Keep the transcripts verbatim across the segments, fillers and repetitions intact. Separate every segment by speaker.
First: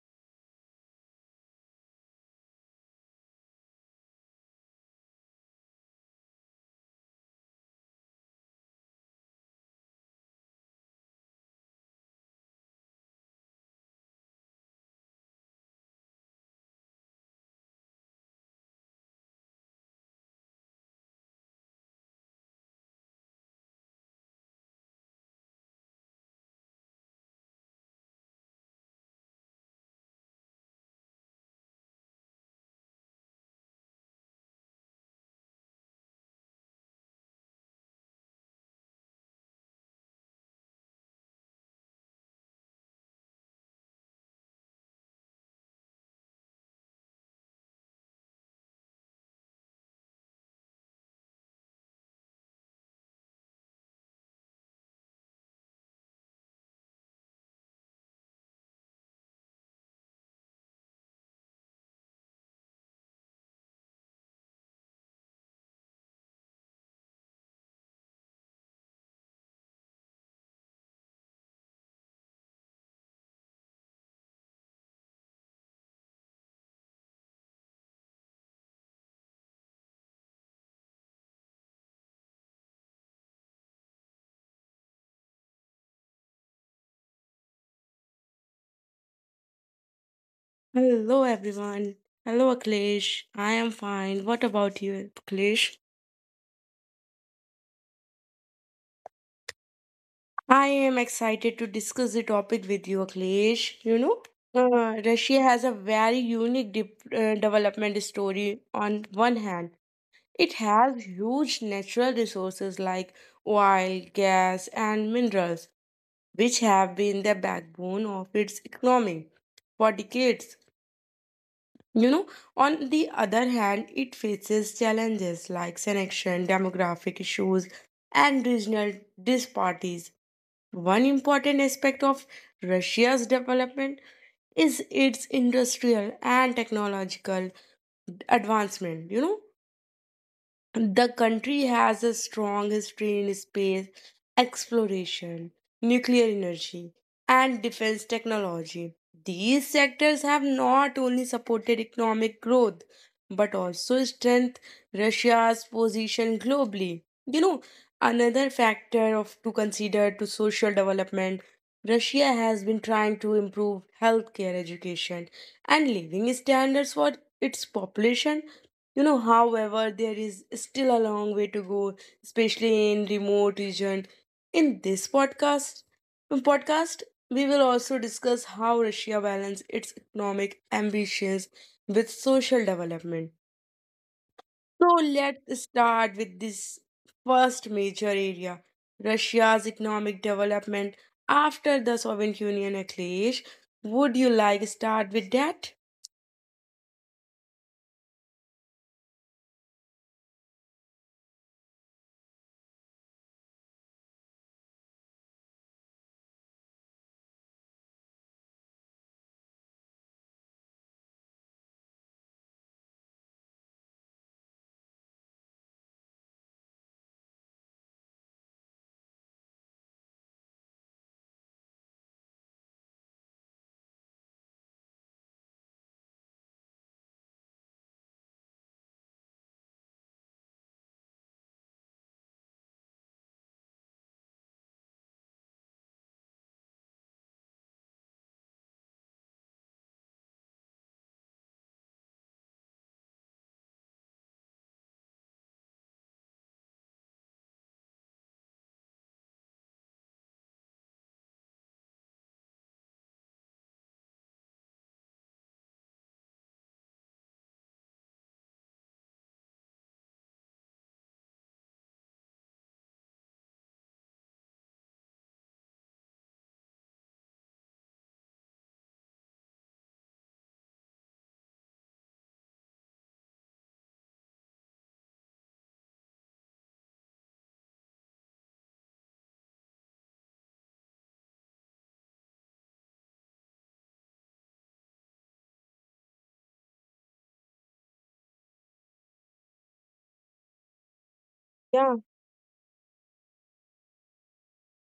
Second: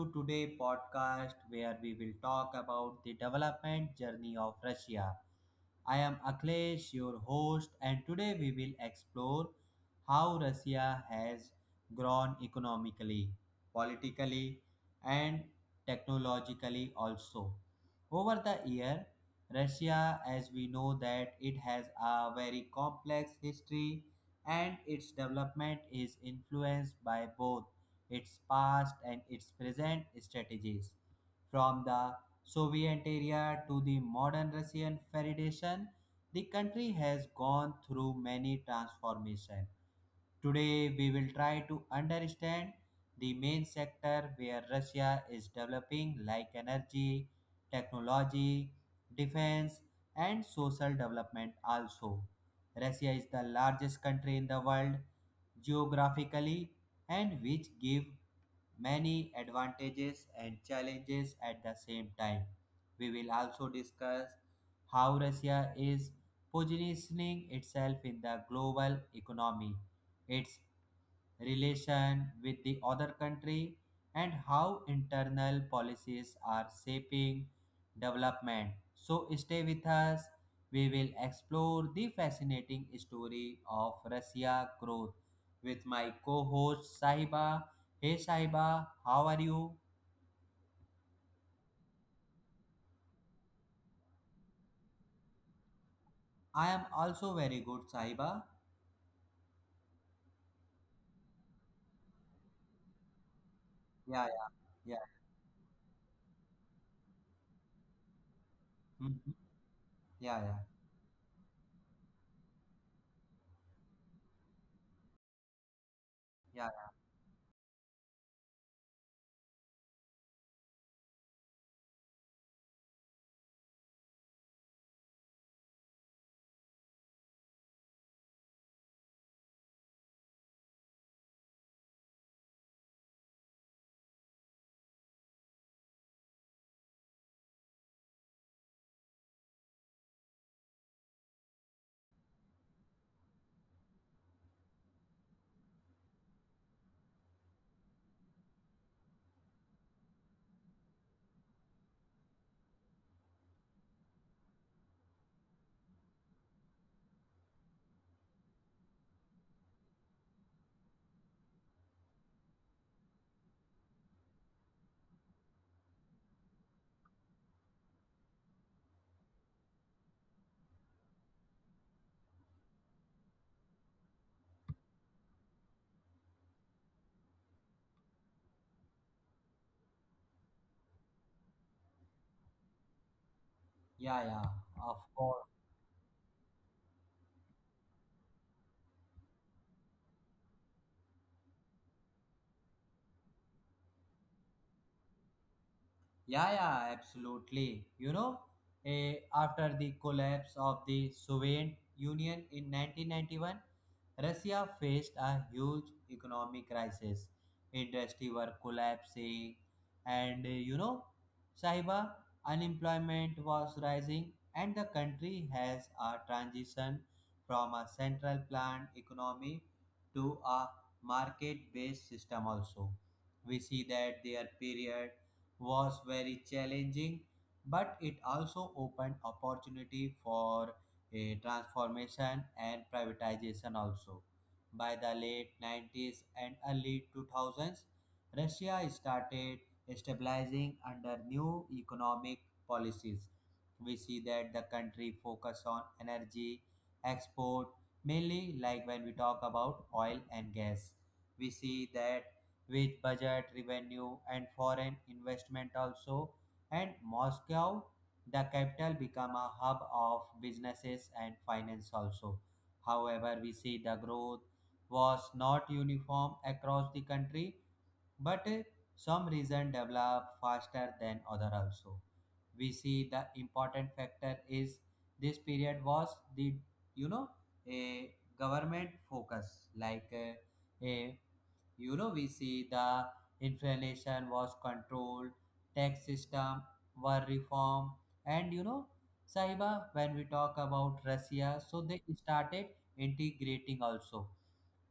Speaker 1: to today podcast where we will talk about the development journey of Russia. I am Akhilesh, your host, and today we will explore how Russia has grown economically, politically, and technologically also. Over the year, Russia, as we know that it has a very complex history and its development is influenced by both its past and its present strategies. From the Soviet area to the modern Russian Federation, the country has gone through many transformations. Today, we will try to understand the main sector where Russia is developing, like energy, technology, defense, and social development. Also, Russia is the largest country in the world geographically and which give many advantages and challenges at the same time. We will also discuss how Russia is positioning itself in the global economy. Its relation with the other country, and how internal policies are shaping development. So, stay with us. We will explore the fascinating story of Russia growth with my co host Sahiba. Hey Sahiba, how are you?
Speaker 2: Hello everyone. Hello Akhilesh. I am fine. What about you, Akhilesh?
Speaker 1: I am also very good, Sahiba.
Speaker 2: I am excited to discuss the topic with you, Akhilesh. You know,
Speaker 1: Yeah, yeah, yeah.
Speaker 2: uh, Russia has a very unique dip- uh, development story. On
Speaker 1: Mhm.
Speaker 2: one hand,
Speaker 1: Yeah,
Speaker 2: it
Speaker 1: yeah,
Speaker 2: has huge natural resources like oil, gas, and minerals, which
Speaker 1: yeah, yeah,
Speaker 2: have been the backbone of its economy for decades. You know, on the other hand, it faces challenges like selection, demographic issues, and regional disparities. One important aspect of Russia's development is its industrial and technological advancement. You know, the country has a strong history in space exploration, nuclear energy, and defense technology. These sectors have not only supported economic growth but also strengthened Russia's position globally. You know, another factor of to consider to social development, Russia has been trying to improve healthcare, education, and living standards for its population. You know, however, there is still a long way to go, especially in remote region. In this podcast, podcast, we will also discuss how Russia balances its economic ambitions with social development.
Speaker 1: yeah. Yeah.
Speaker 2: So
Speaker 1: Of course.
Speaker 2: let's start with this first major area, Russia's economic development after the Soviet Union clash. Would you like start with that?
Speaker 1: Yeah, yeah, absolutely. You know, eh, after the collapse of the Soviet Union in nineteen ninety-one, Russia faced a huge economic crisis. Industry were collapsing, and eh, you know, Sahiba, unemployment was rising, and the country has a transition from a central planned economy to a market based system. Also, we see that their period was very challenging, but it also opened opportunity for a transformation and privatization also. By the late nineties and early two thousands, Russia started stabilizing under new economic policies. We see that the country focus on energy export, mainly like when we talk about oil and gas. We see that with budget, revenue, and foreign investment also. And Moscow, the capital, become a hub of businesses and finance also. However, we see the growth was not uniform across the country, but eh, some region developed faster than other also. We see the important factor is this period was the, you know, a government focus like eh, a you know, we see the inflation was controlled, tax system were reformed, and you know, Sahiba, when we talk about Russia, so they started integrating also.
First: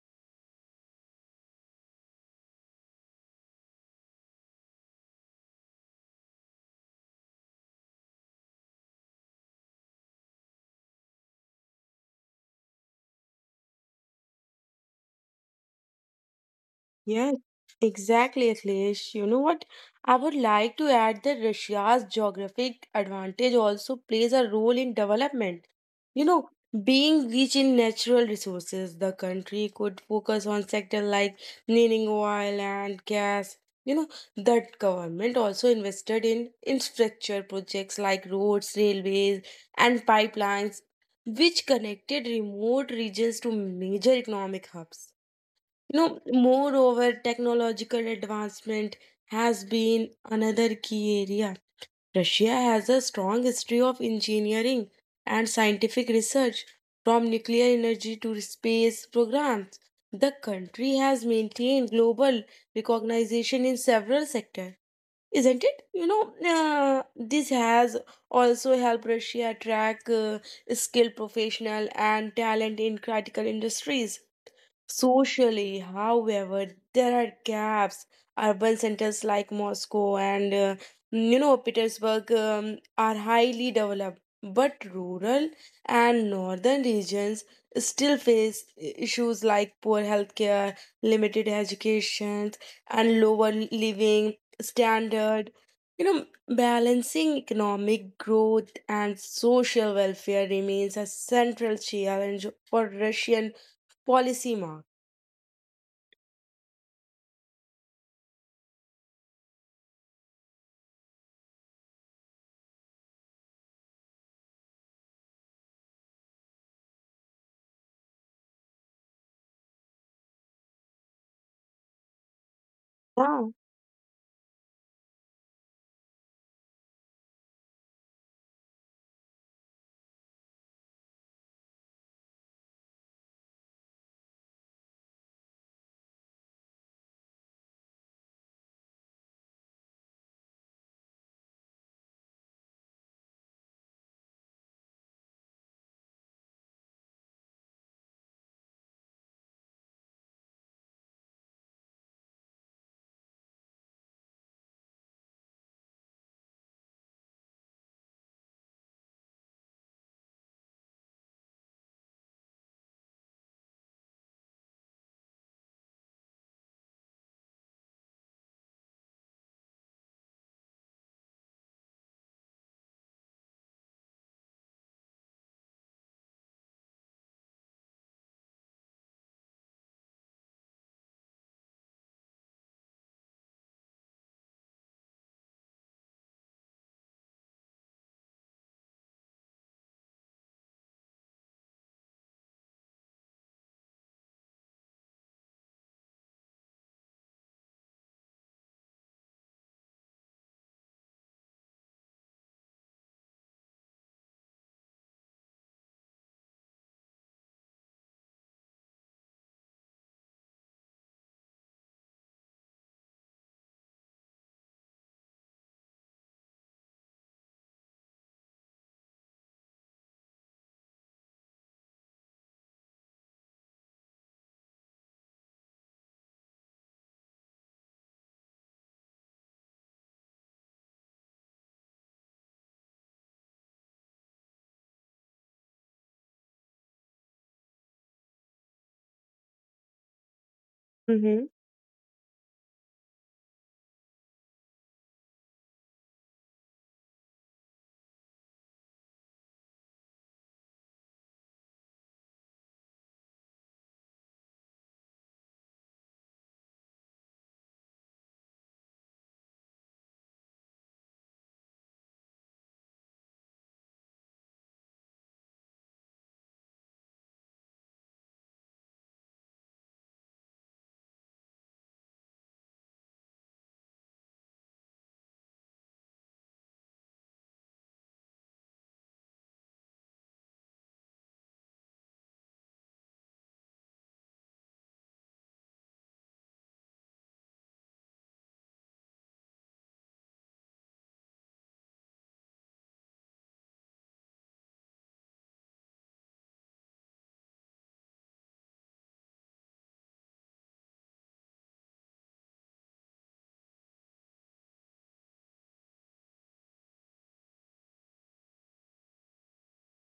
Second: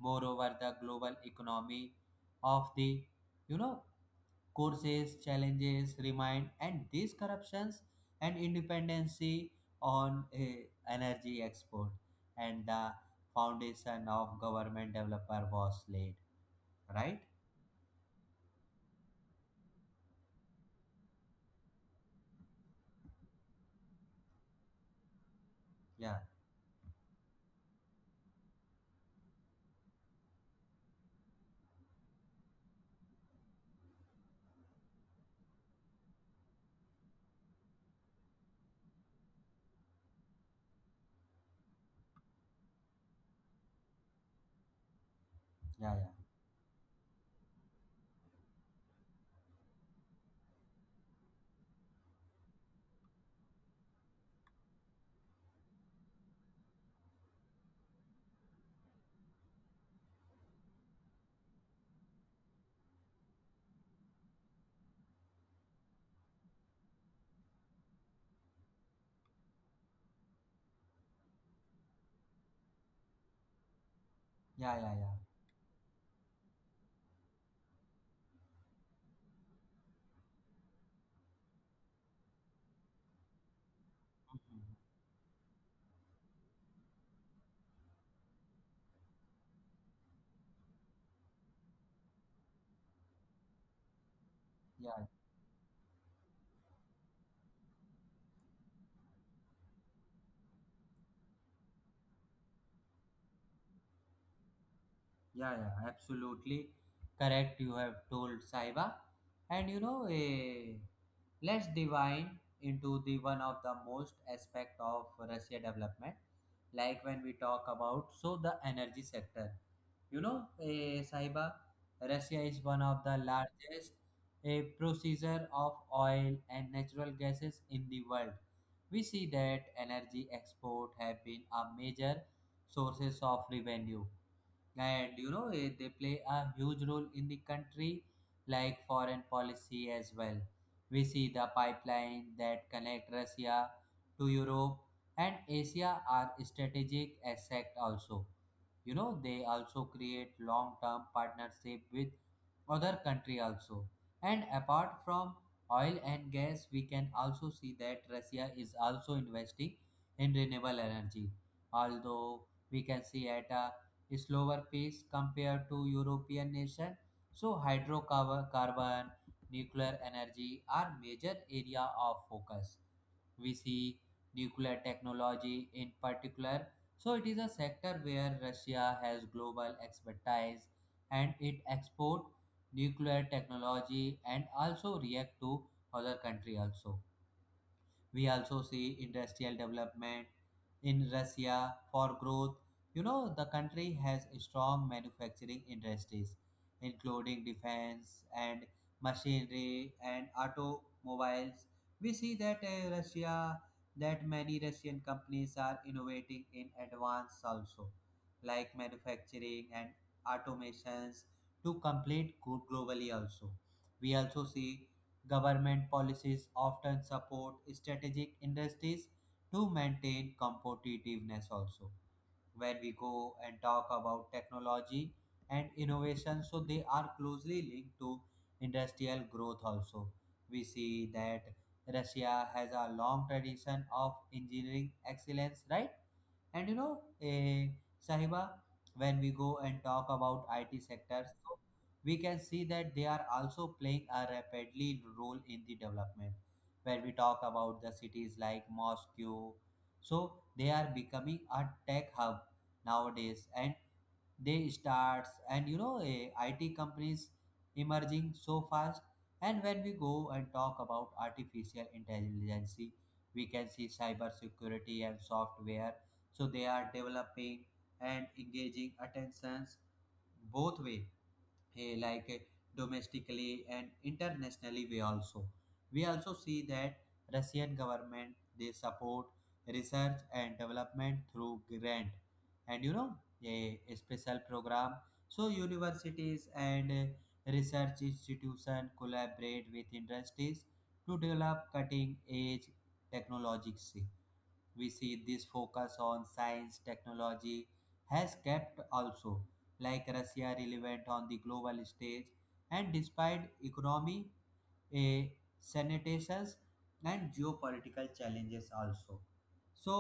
Speaker 1: Moreover, the global economy of the, you know, courses challenges remain, and these corruptions and independency on uh, energy export, and the foundation of government developer was laid right.
Speaker 2: Yes, exactly, Akhilesh. You know what? I would like to add that Russia's geographic advantage also plays a role in development.
Speaker 1: Yeah.
Speaker 2: You know, being rich in natural resources, the country could focus on sectors like mining oil and gas. You know, the government also invested in infrastructure projects like roads, railways, and pipelines, which connected remote regions to major economic hubs.
Speaker 1: Yeah,
Speaker 2: You
Speaker 1: yeah,
Speaker 2: know, moreover, technological advancement has been another key area. Russia has a strong history of engineering and scientific research, from nuclear energy to space programs. The country has maintained global recognition in several sectors, isn't it? You know, uh, this has also helped Russia attract uh, skilled professional and talent in critical industries.
Speaker 1: yeah, yeah, yeah.
Speaker 2: Socially, however, there are gaps. Urban centers like Moscow and uh, you know Petersburg um, are highly developed,
Speaker 1: Mhm.
Speaker 2: but rural and northern regions still face i- issues like poor healthcare, limited education, and lower living
Speaker 1: Yeah,
Speaker 2: standard. You know, balancing economic growth and social welfare remains a central challenge for Russian policy.
Speaker 1: yeah, yeah. Absolutely correct. You have told Saiba, and you know, eh, let's divine into the one of the most aspect of Russia development, like when we talk about so the energy sector. You know, eh, Sahiba, Russia is one of the
Speaker 2: Yeah.
Speaker 1: largest eh, producer of oil and natural gases in the world. We see that energy export have been a major sources of revenue, and you know, eh, they play a huge role in the country like foreign policy as well. We see the pipeline that connect Russia to Europe and Asia are strategic asset also. You know, they also create long term partnership with other country also. And apart from oil and gas, we can also see that Russia is also investing in renewable energy, although we can see at a slower pace compared to European nation. So hydrocarbon, carbon, nuclear energy are major area of focus. We see nuclear technology in particular. So it is a sector where Russia has global expertise, and it export nuclear technology and also react to other country also. We also see industrial development in Russia for growth. You know, the country has strong manufacturing industries, including defense and machinery and automobiles. We see that uh, Russia, that many Russian companies are innovating in advance also, like manufacturing and automations to complete good globally also. We also see government policies often support strategic industries to maintain competitiveness also. When we go and talk about technology and innovation, so they are closely linked to industrial growth also. We see that Russia has a long tradition of engineering excellence, right? And you know, eh, Sahiba, when we go and talk about I T sectors,
Speaker 2: Mm-hmm.
Speaker 1: so we can see that they are also playing a rapidly role in the development. When we talk about the cities like Moscow, so they are becoming a tech hub nowadays, and they starts, and you know, eh, it companies emerging so fast. And when we go and talk about artificial intelligence, we can see cyber security and software, so they are developing and engaging attentions both way, eh, like eh, domestically and internationally. We also we also see that Russian government, they support research and development through grant, and you know, a, a special program. So universities and eh, research institution collaborate with industries to develop cutting edge technologies. We see this focus on science technology has kept also like Russia relevant on the global stage, and despite economy, a sanitations and geopolitical challenges also. So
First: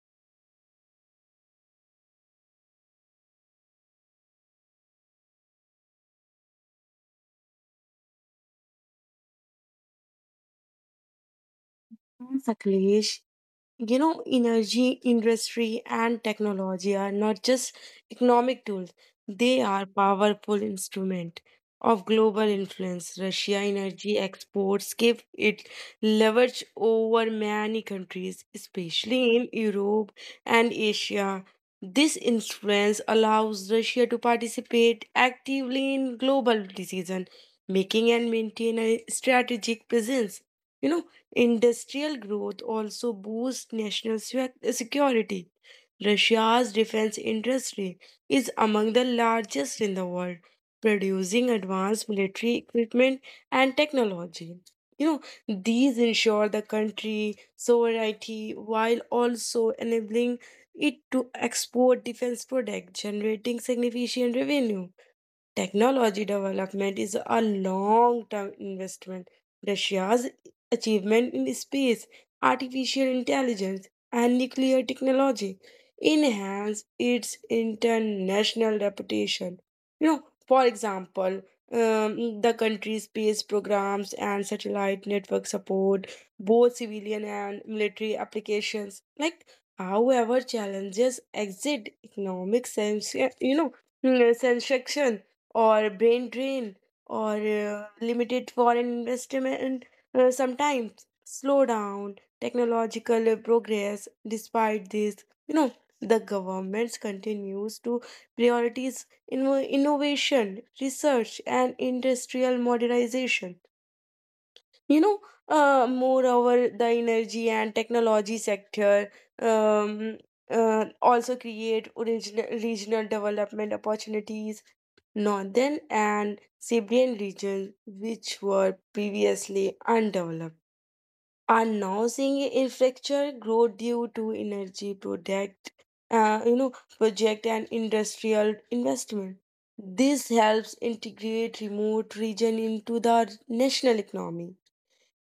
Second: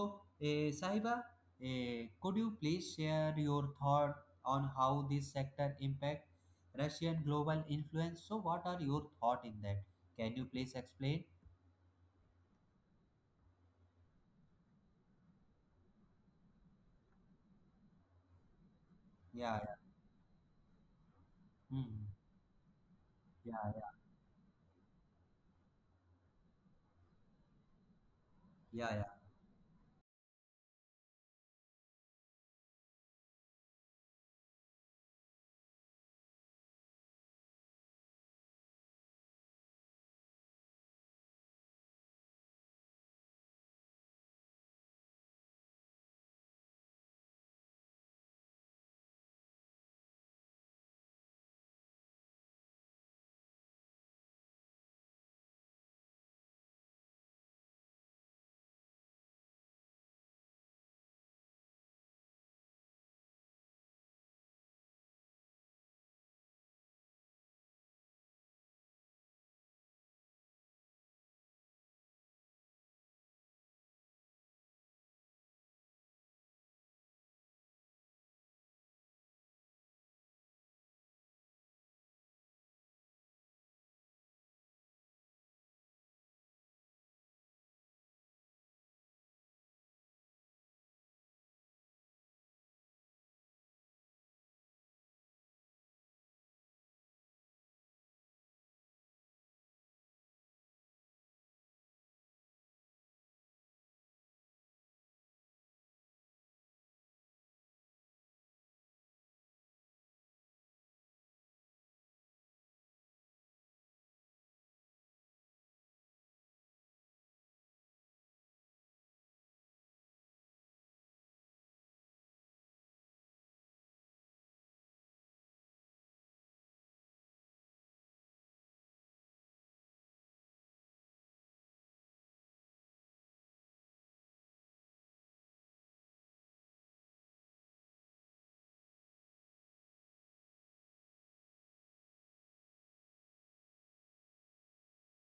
Speaker 1: eh, Sahiba, eh, could you please share your thought on how this sector impact Russian global influence? So what are your thought in that? Can you please explain?
Speaker 2: Mm, Saklesh, you know, energy, industry, and technology are not just economic tools.
Speaker 1: Yeah,
Speaker 2: They
Speaker 1: yeah.
Speaker 2: are powerful instrument of
Speaker 1: Hmm.
Speaker 2: global influence. Russia
Speaker 1: Yeah, yeah,
Speaker 2: energy exports give it leverage over many countries,
Speaker 1: yeah, yeah, yeah,
Speaker 2: especially in Europe and Asia. This influence allows Russia to participate actively in global decision making and maintain a strategic presence. You know, Industrial growth also boosts national swe- security. Russia's defense industry is among the largest in the world, producing advanced military equipment and technology. You know, these ensure the country sovereignty while also enabling it to export defense products, generating significant revenue. Technology development is a long term investment. Russia's achievement in space, artificial intelligence, and nuclear technology enhance its international reputation. You know, for example, um, the country's space programs and satellite network support both civilian and military applications. Like, however, challenges exist economic sense. you know, mm, Sanction or brain drain or uh, limited foreign investment uh, sometimes slow down technological uh, progress despite this. you know the government continues to prioritize inno- innovation research and industrial modernization. you know uh, Moreover, the energy and technology sector um, uh, also create original regional development opportunities. Northern and Siberian regions, which were previously undeveloped, are now seeing infrastructure growth due to energy project, uh, you know, project and industrial investment. This helps integrate remote region into the national economy.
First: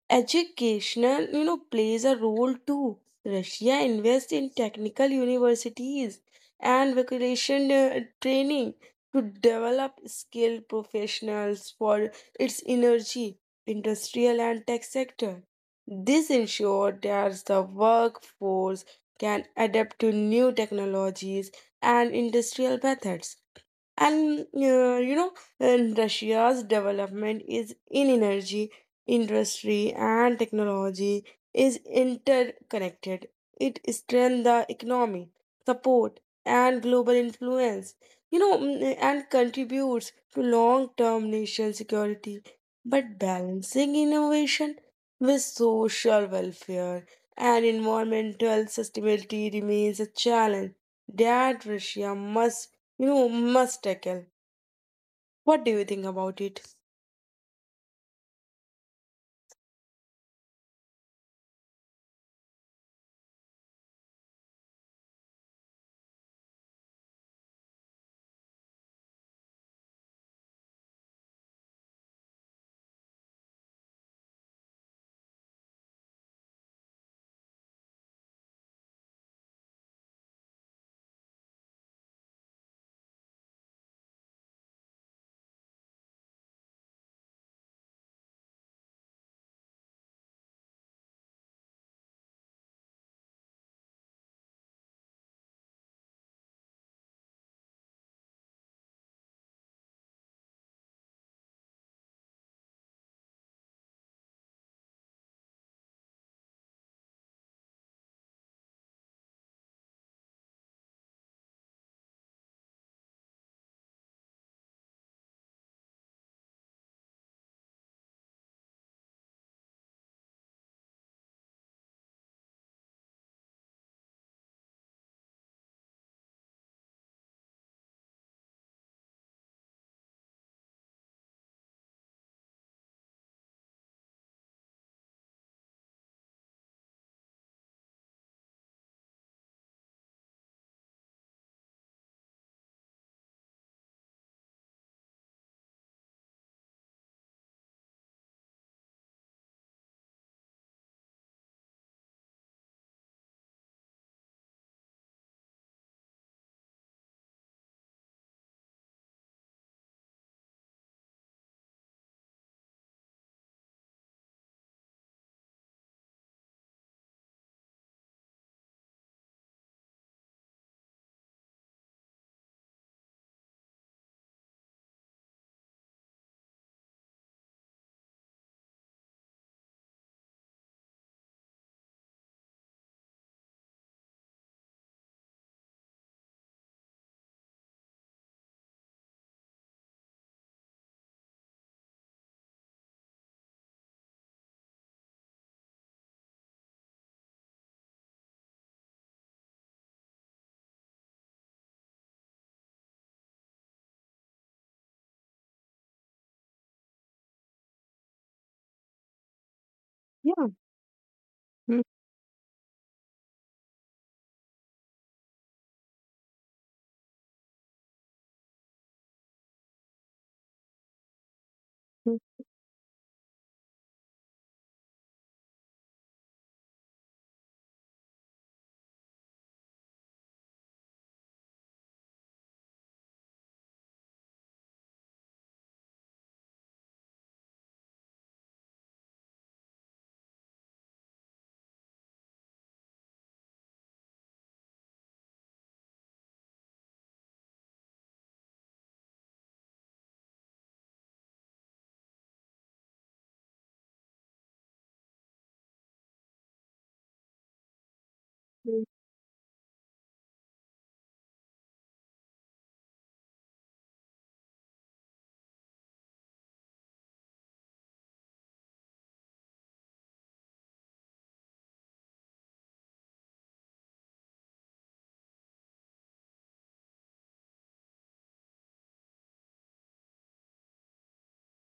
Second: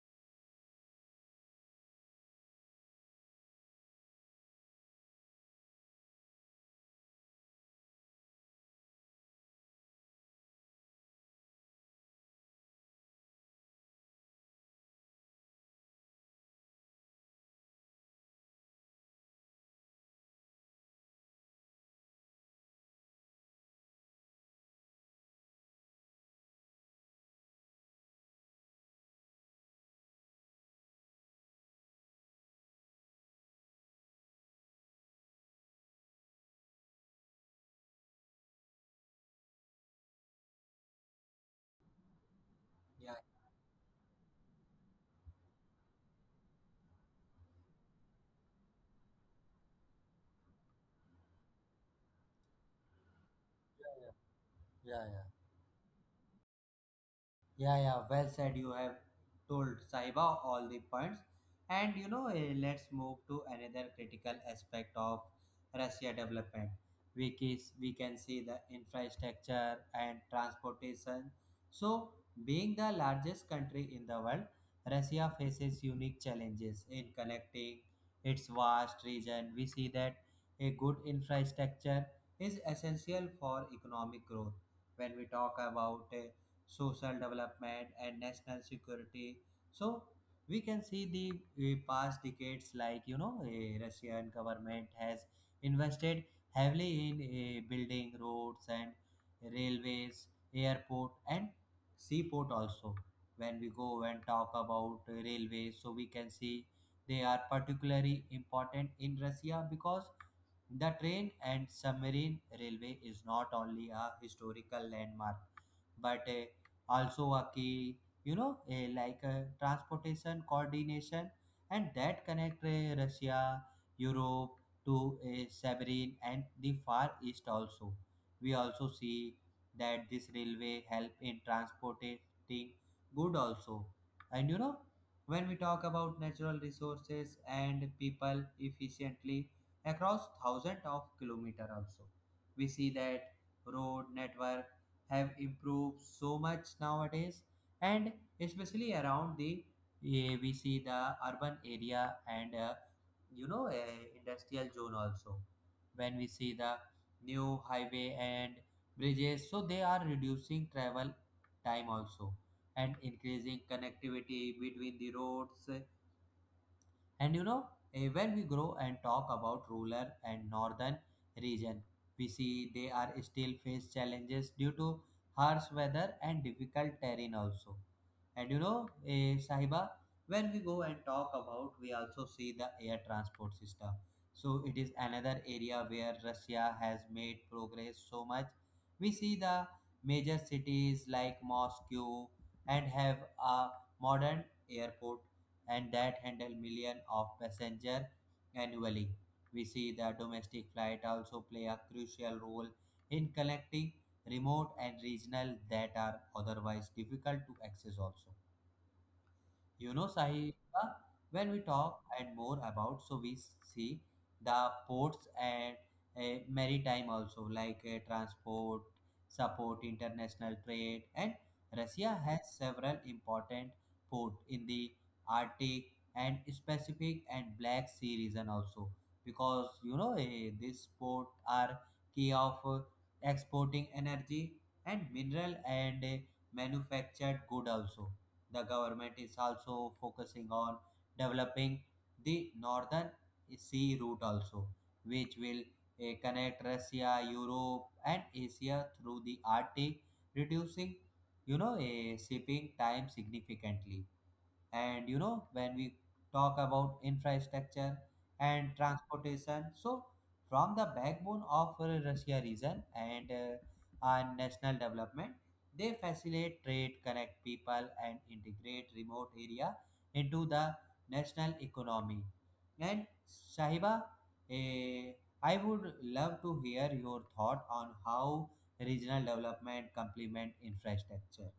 Speaker 2: Educational, you know, plays a role too. Russia invests in technical universities and vocational uh, training to develop skilled professionals for its energy, industrial, and tech sector. This ensures that the workforce can adapt to new technologies and industrial methods. And uh, you know, and Russia's development is in energy, industry, and technology is interconnected. It strengthens the economy, support, and global influence. You know, mm, and contributes to long-term nation security.
Speaker 1: yeah,
Speaker 2: But balancing innovation with social welfare and environmental sustainability remains a challenge that Russia must you must tackle.
Speaker 1: yeah. Yeah, yeah,
Speaker 2: What do you think about it?
Speaker 1: yeah, yeah. Well said. You have told Saiba all the points, and you know, eh, let's move to another critical aspect of Russia development. We can we can see the infrastructure and transportation. So, being the largest country in the world, Russia faces unique challenges in connecting its vast region. We see that a good infrastructure is essential for economic growth. When we talk about eh, social development and national security, so we can see the uh, past decades like, you know, a Russian government has invested heavily in uh, building roads and railways, airport, and seaport also. When we go and talk about uh, railways, so we can see they are particularly important in Russia because the train and submarine railway is not only a historical landmark but uh, also a key, you know, uh, like uh, transportation coordination, and that connect uh, Russia, Europe to uh, Siberian and the Far East also. We also see that this railway help in transporting good also. And you know, when we talk about natural resources and people efficiently across thousands of kilometers also. We see that road network have improved so much nowadays, and especially around the eh, we see the urban area and uh, you know, uh, industrial zone also. When we see the new highway and bridges, so they are reducing travel time also and increasing connectivity between the roads. And you know, eh, when we grow and talk about rural and northern region, we see they are still face challenges due to harsh weather and difficult terrain also. And you know, eh, Sahiba, when we go and talk about, we also see the air transport system. So it is another area where Russia has made progress so much. We see the major cities like Moscow and have a modern airport and that handle millions of passengers annually. We see the domestic flight also play a crucial role in connecting remote and regional that are otherwise difficult to access also. You know,
Speaker 2: Yeah.
Speaker 1: Sahiba, when we
Speaker 2: Mhm.
Speaker 1: talk and more about, so we see the ports and uh, maritime also, like uh, transport, support international trade, and Russia has several important port in the Arctic and Pacific and Black Sea region also, because you know, eh, these ports are key of uh, exporting energy and mineral and uh, manufactured good also. The government is also focusing on developing the northern sea route also, which will eh, connect Russia, Europe, and Asia through the Arctic, reducing, you know, eh, shipping time significantly. And you know, when we talk about infrastructure and
Speaker 2: Mhm.
Speaker 1: transportation, so from the backbone of uh, Russia region and uh, our national development, they facilitate trade, connect people, and integrate remote area into the national economy. And Sahiba, eh, I would love to hear your thought on how regional development complement infrastructure.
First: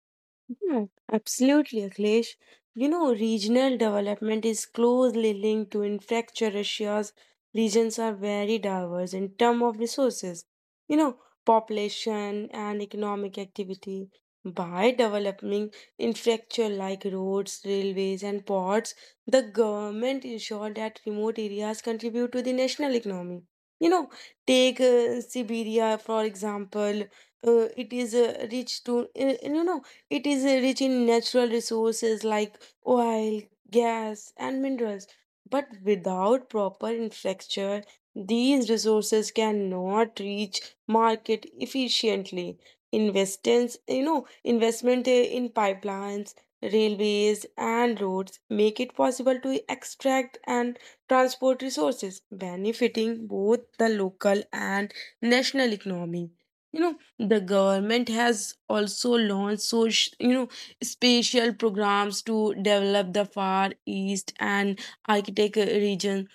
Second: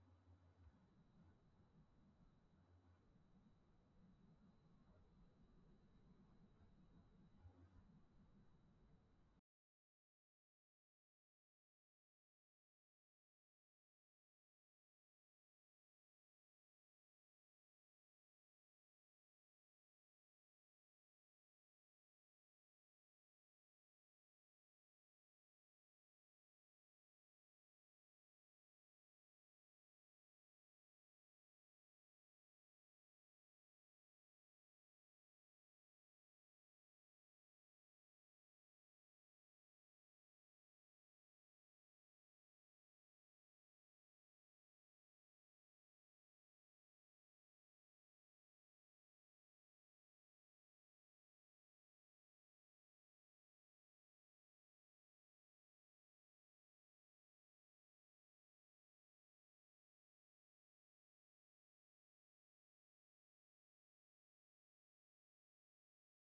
Speaker 2: Yeah, absolutely, Akhilesh. You know, regional development is closely linked to infrastructure. Russia's regions are very diverse in terms of resources, you know, population and economic activity. By developing infrastructure like roads, railways, and ports, the government ensure that remote areas contribute to the national economy. You know, take uh, Siberia, for example. Uh, it is uh, rich to, uh, you know, It is uh, rich in natural resources like oil, gas, and minerals. But without proper infrastructure, these resources cannot reach market efficiently. Investments, you know, investment uh, in pipelines, railways, and roads make it possible to extract and transport resources, benefiting both the local and national economy. You know, the government has also launched social you know special programs to develop the Far East and Arctic region.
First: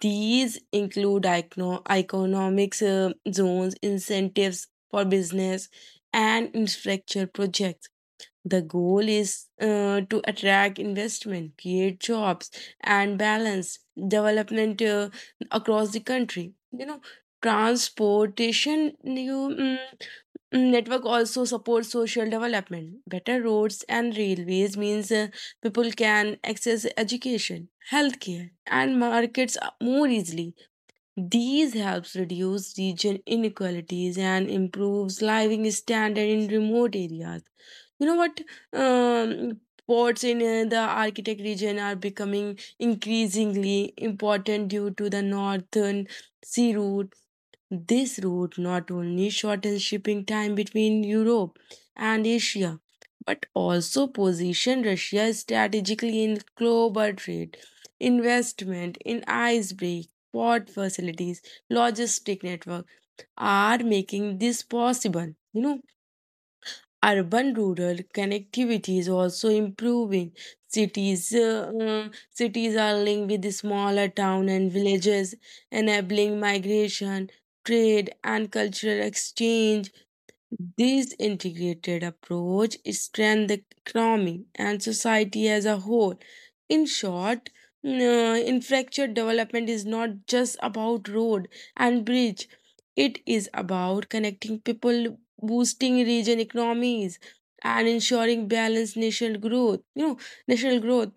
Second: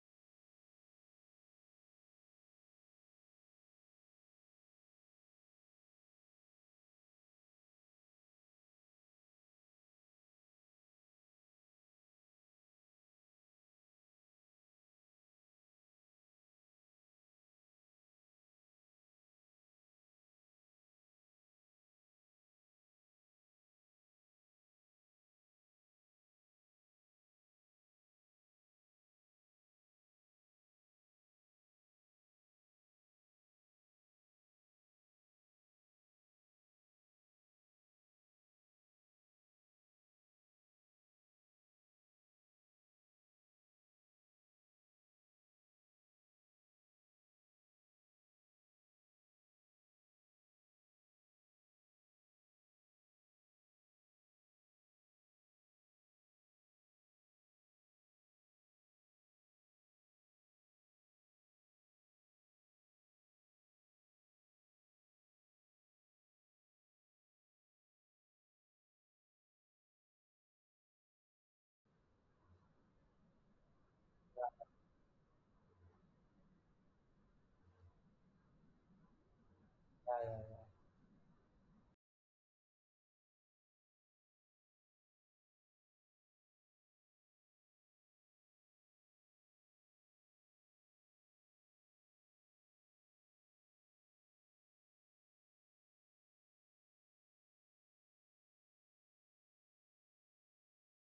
Speaker 2: These include icono- economics uh, zones incentives for business and infrastructure projects. The goal is uh, to attract investment, create jobs, and balance development uh, across the country. You know transportation you mm, Mm, network also supports social development. Better roads and railways means uh, people can access education, healthcare, and markets uh, more easily. These helps reduce region inequalities and improves living standard in remote areas. You know what, um, ports in uh, the Arctic region are becoming increasingly important due to the Northern Sea Route. This route not only shortened shipping time between Europe and Asia, but also positioned Russia strategically in global trade, investment in icebreak, port facilities, logistic network are making this possible. You know, urban rural connectivity is also improving. Cities uh, um, cities are linked with the smaller town and villages, enabling migration, trade, and cultural exchange.
Speaker 1: Yeah, yeah, yeah.
Speaker 2: This integrated approach strengthens the economy and society as a whole. In short, mm, uh, infrastructure development is not just about road and bridge. It is about connecting people, boosting region economies, and ensuring balanced national growth. You know, national growth.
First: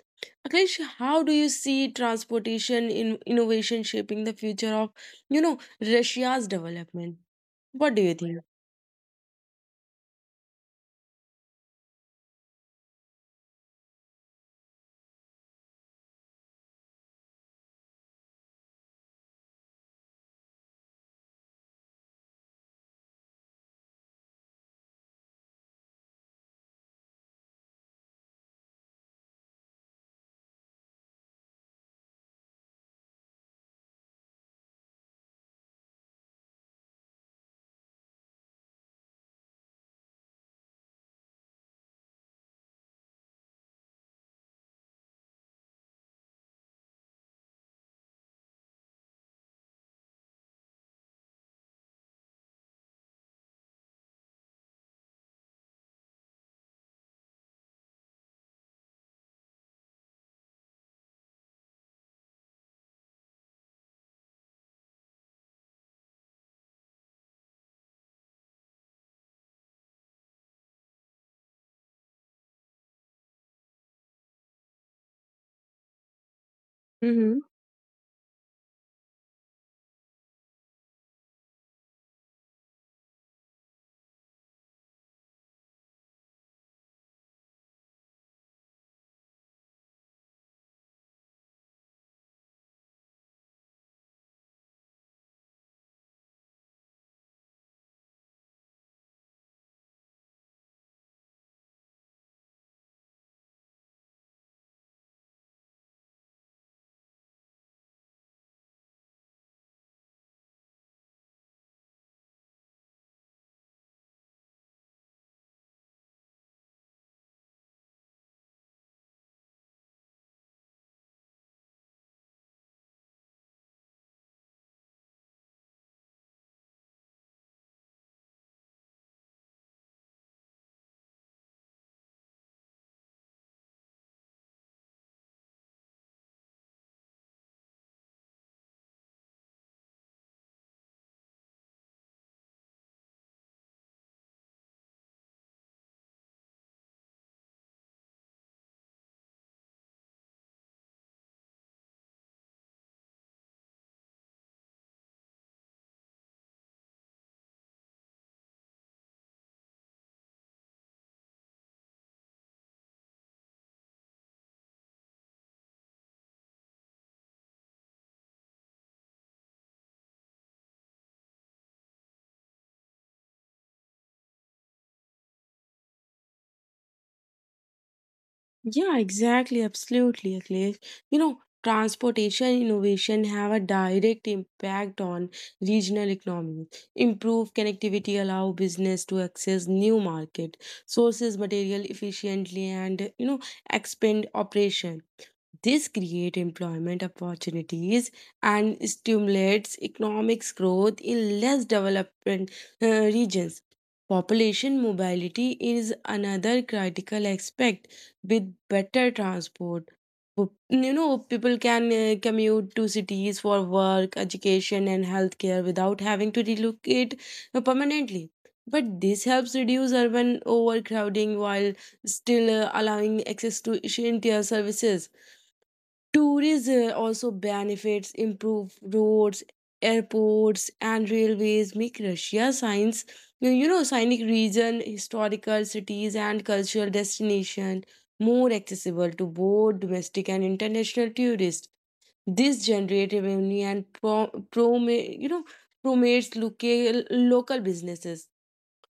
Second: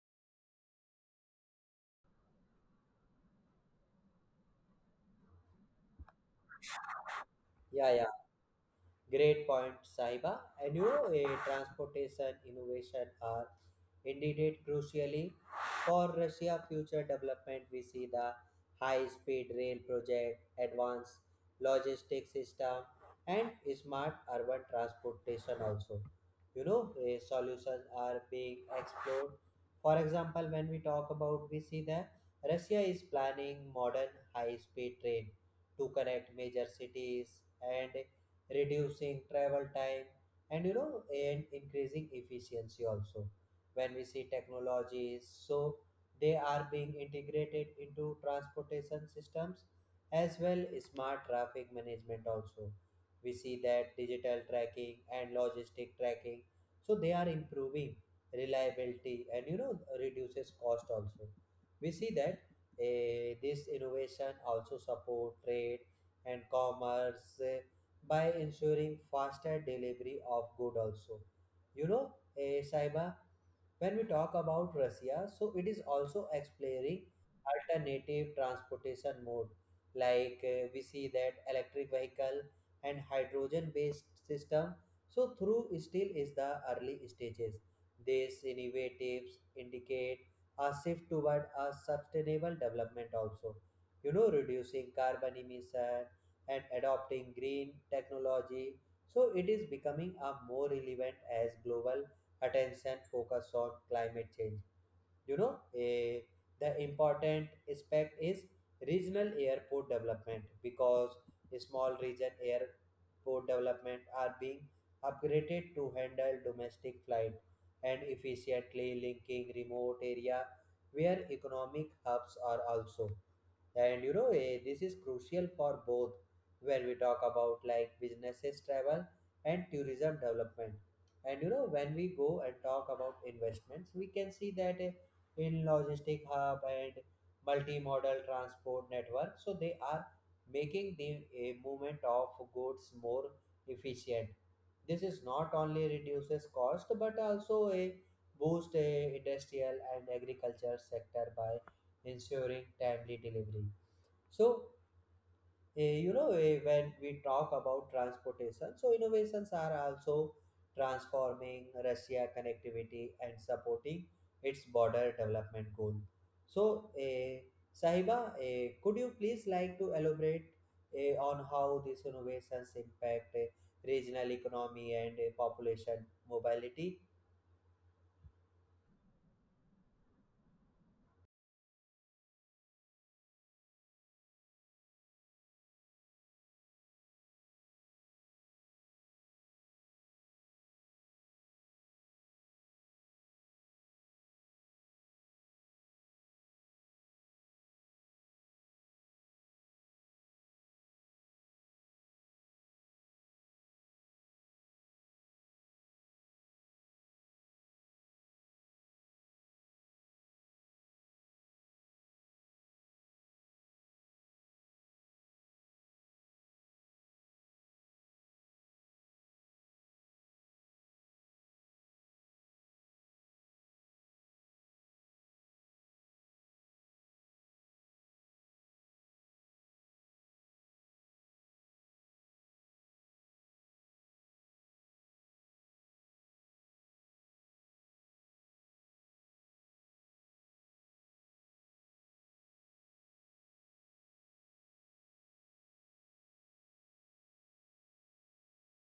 Speaker 2: Akhilesh, how do you see transportation in innovation shaping the future of, you know, Russia's development?
Speaker 1: Yeah,
Speaker 2: What do
Speaker 1: yeah.
Speaker 2: you
Speaker 1: Great point, Sahiba. And you know, eh, transportation innovation are indeed crucially for Russia future development. We see the high-speed rail project, advanced logistics system, and smart urban transportation also. You know, eh, solutions are being explored. For example, when we talk about, we see that Russia is planning modern high-speed train to connect major cities and reducing travel time, and you know, and increasing efficiency also. When we see technologies, so they are being integrated into transportation systems as well as smart traffic management also. We see that digital tracking and logistic tracking, so they are improving reliability, and you know, reduces cost also. We see that eh, this innovation also support trade and commerce eh, by ensuring faster delivery of good also. You know, eh, Saiba, when we talk about Russia, so it is also exploring
Speaker 2: think?
Speaker 1: alternative transportation mode. Like uh, we see that electric vehicle and hydrogen based system. So through still is the early stages. These innovatives indicate a shift toward a sustainable development also. You know, reducing carbon emission and adopting green technology. So it is becoming a more relevant as global attention focus on climate change. You know, eh, the important aspect is regional airport development because small region airport development are being upgraded to handle domestic flight and efficiently linking remote area where economic hubs are also. And you know eh, This is crucial for both when we talk about like businesses travel and tourism development. And you know When we go and talk about investments we can see that eh, in logistic hub and multimodal transport network, so they are making the eh, movement of goods more efficient. This is not only reduces cost but also a boost a industrial and agriculture sector by ensuring timely delivery. So, eh, you know, eh, when we talk about transportation, so innovations are also transforming Russia connectivity and supporting its border development goal. So, eh, Sahiba, eh, could you please like to elaborate eh, on how these innovations impact eh, regional economy and eh, population mobility?
Speaker 2: Yeah, exactly. Absolutely, Akhilesh. You know, transportation innovation have a direct impact on regional economies. Improve connectivity allow business to access new market, sources material efficiently and, you know, expand operation. This creates employment opportunities and stimulates economic growth in less developed uh, regions. Population mobility is another critical aspect. With better transport, Po- you know, people can uh, commute to cities for work, education, and healthcare without having to relocate uh, permanently. But this helps reduce urban overcrowding while still uh, allowing access to essential services. Tourism also benefits improved roads, airports, and railways make Russia science, you know, scenic region, historical cities, and cultural destination more accessible to both domestic and international tourists. This generates revenue and pro, prom, you know, promotes local local businesses.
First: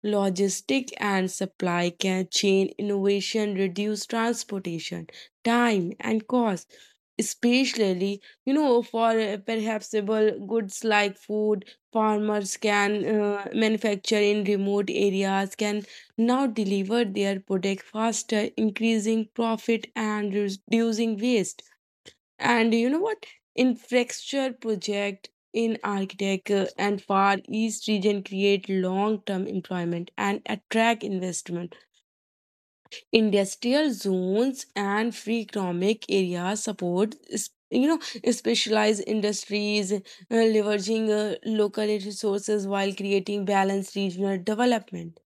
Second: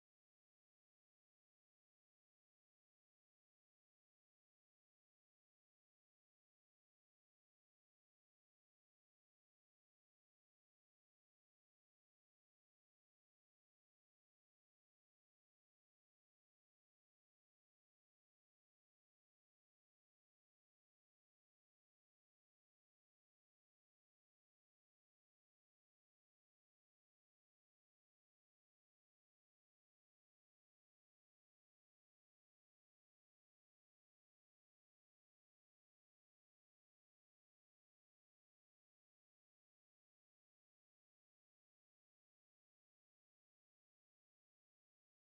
Speaker 2: Logistic and supply ca- chain innovation reduce transportation time and cost, especially you know for uh, perhapsable goods like food. Farmers can uh, manufacture in remote areas can now deliver their product faster, increasing profit and reducing waste. And you know what? Infrastructure project in architecture and Far East region create long-term employment and attract investment. Industrial zones and free economic areas support s- you know specialized industries, uh, leveraging uh, local resources while creating balanced regional development.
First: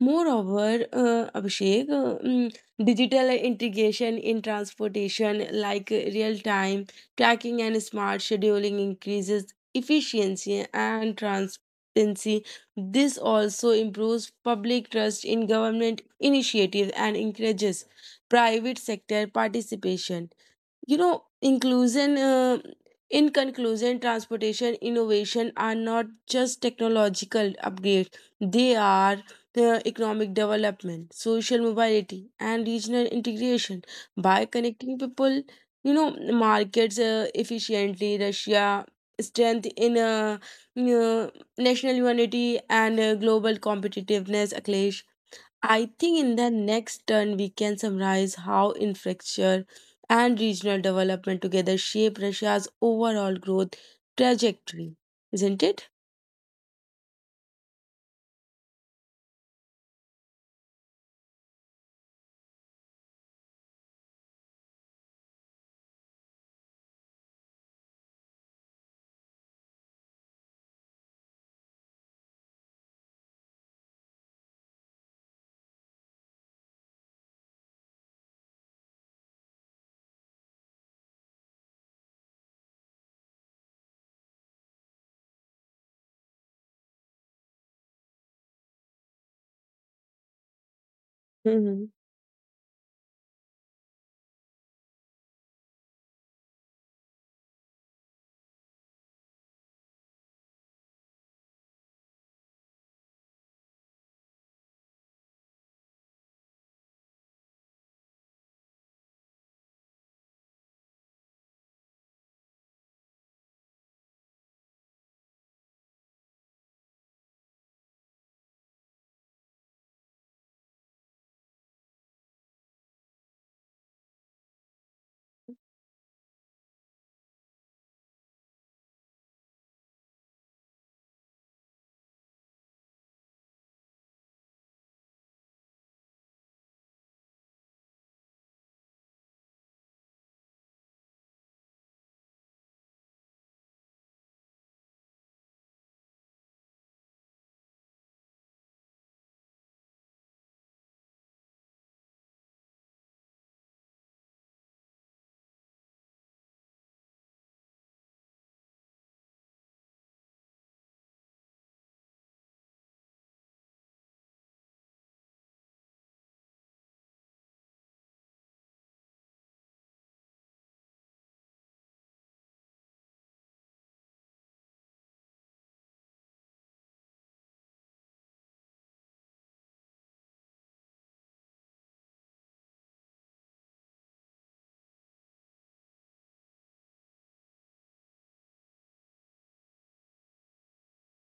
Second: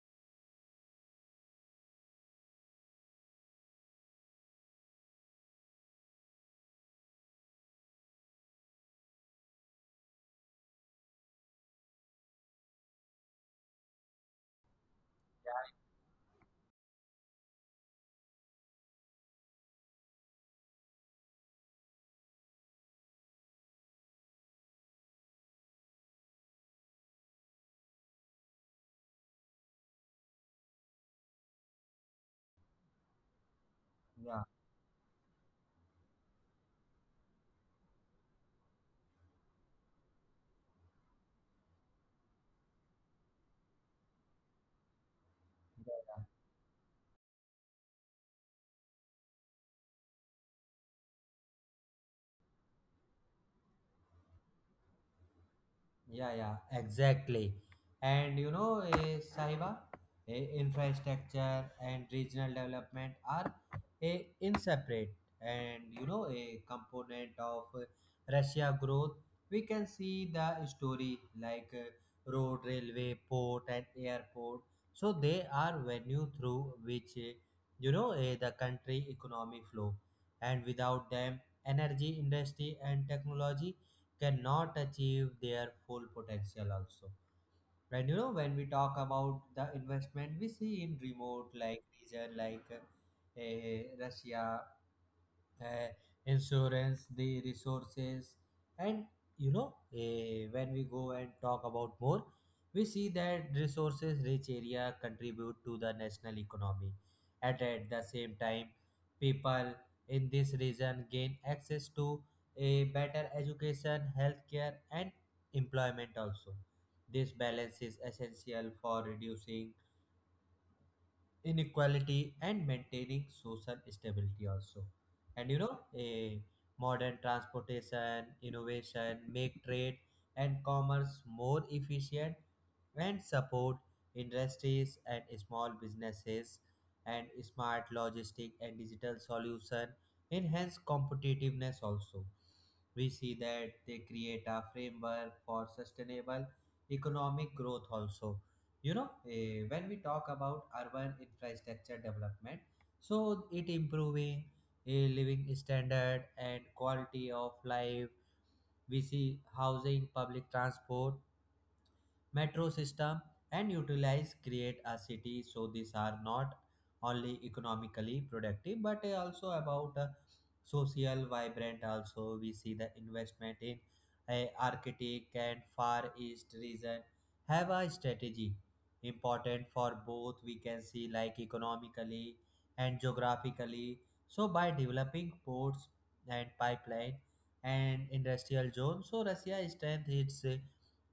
Speaker 2: Moreover, uh, Abhishek, uh, mm, digital integration in transportation like real time tracking and smart scheduling increases efficiency and transparency. This also improves public trust in government initiatives and encourages private sector participation. You know inclusion uh, In conclusion, transportation innovation are not just technological upgrades. They are the economic development, social mobility, and regional integration
Speaker 1: Yeah,
Speaker 2: by connecting people, you know markets uh, efficiently. Russia strength in uh, uh, national unity and uh, global competitiveness, Akhilesh. I think in the next turn we can summarize how infrastructure and regional development together shape Russia's overall growth trajectory, isn't it?
Speaker 1: Yeah, yeah, exactly. And you know, eh, Sahiba, eh, infrastructure and regional development are a inseparate and you know a component of eh, Russia growth. We can see the story like eh, road, railway, port, and airport. So they are venue through which eh, you know eh, the country economy flow, and without them, energy industry and technology cannot achieve their full potential also. Right, you know, when we talk about the investment we see in remote like
Speaker 2: Hmm.
Speaker 1: region like uh, Russia, uh, insurance, the resources, and you know, eh, when we go and talk about more, we see that resources rich area contribute to the national economy, and at the same time, people in this region gain access to a better education, healthcare, and employment also. This balance is essential for reducing inequality and maintaining social stability also. And you know a modern transportation innovation make trade and commerce more efficient and support industries and small businesses, and smart logistic and digital solution enhance competitiveness also. We see that they create a framework for sustainable economic growth also. You know eh, when we talk about urban infrastructure development, so it improving a living standard and quality of life. We see housing, public transport, metro system, and utilize create a city, so these are not only economically productive but uh, also about uh, social vibrant also. We see the investment in uh, arctic and far east region have a strategy important for both, we can see like economically and geographically. So by developing ports and pipeline and industrial zone, so Russia strengthens its uh,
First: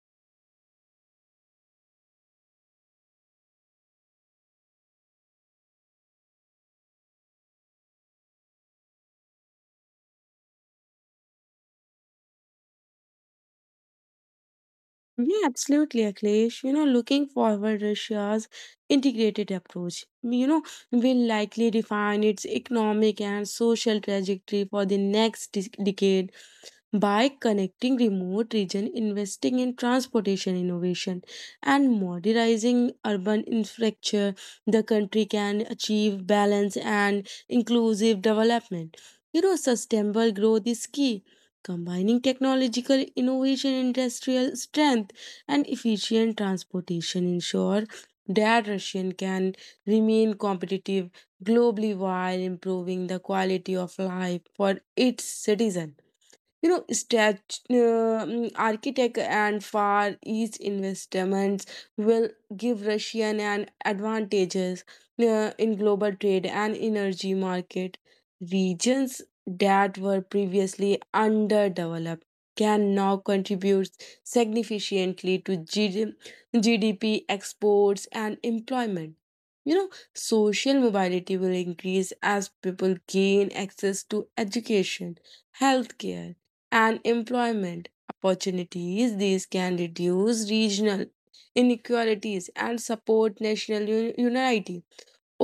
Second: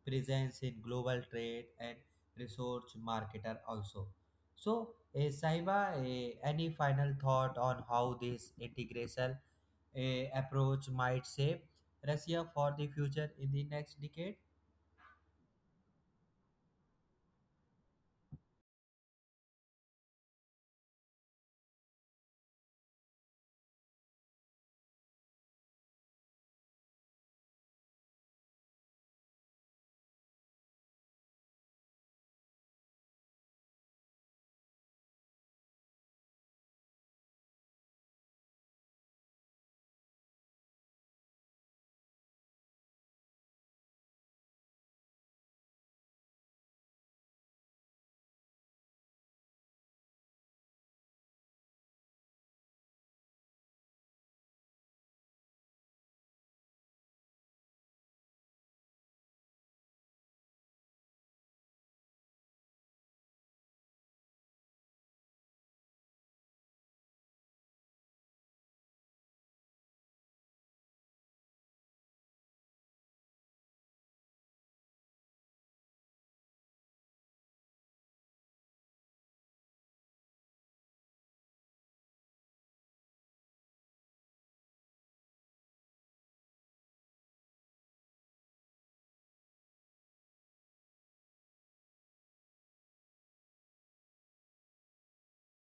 Speaker 1: presence in global trade and resource marketer also. So, eh, Sahiba, eh, any final thought on how this integration eh, approach might shape Russia for the future in the next decade?
Speaker 2: Yeah, absolutely, Akhilesh. You know, looking forward, Russia's integrated approach, you know, will likely define its economic and social trajectory for the next dec- decade. By connecting remote regions, investing in transportation innovation, and modernizing urban infrastructure, the country can achieve balance and inclusive development. You know, sustainable growth is key. Combining technological innovation, industrial strength, and efficient transportation ensure that Russian can remain competitive globally while improving the quality of life for its citizens. You know stat- um, architect and Far East investments will give Russian an advantages uh, in global trade and energy market. Regions that were previously underdeveloped can now contribute significantly to GD- gdp exports and employment. you know Social mobility will increase as people gain access to education, healthcare, and employment opportunities. These can reduce regional inequalities and support national uni- unity.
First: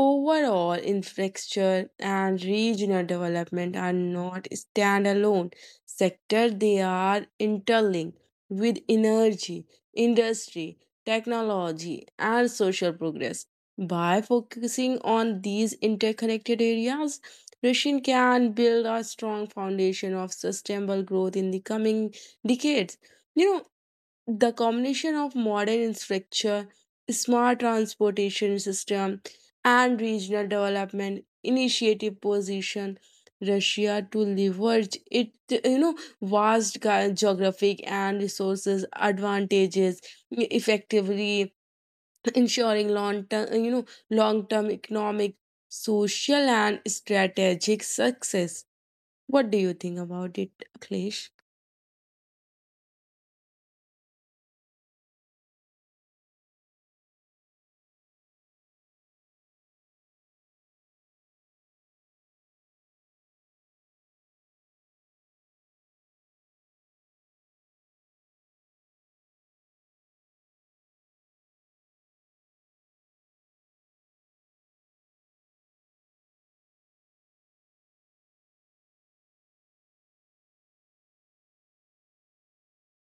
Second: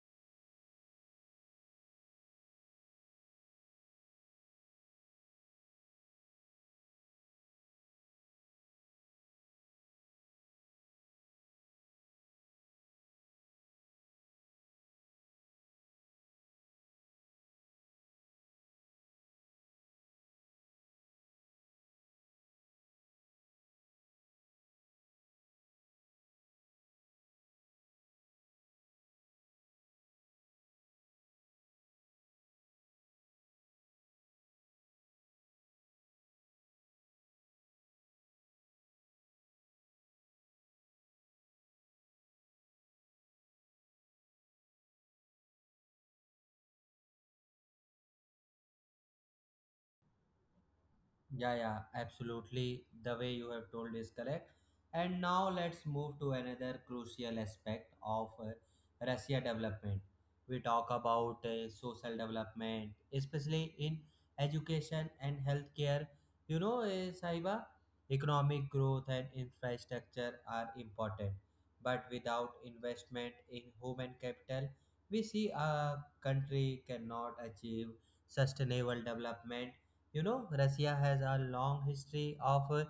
Speaker 2: Overall, infrastructure and regional development are not standalone sectors, they are interlinked with energy, industry, technology, and social progress. By focusing on these interconnected areas, Russia can build a strong foundation of sustainable growth in the coming decades. You know, the combination of modern infrastructure, smart transportation system, and regional development initiative position Russia to leverage it, you know, vast ge- geographic and resources advantages, effectively ensuring long term, you know, long term economic, social, and strategic success. What do you think about it, Akhilesh?
Speaker 1: Yeah, yeah, absolutely. The way you have told is correct. And now let's move to another crucial aspect of uh, Russia development. We talk about uh, social development, especially in education and healthcare. You know, uh, Saiba, economic growth and infrastructure are important. But without investment in human capital, we see a country cannot achieve sustainable development. You know, Russia has a long history of uh,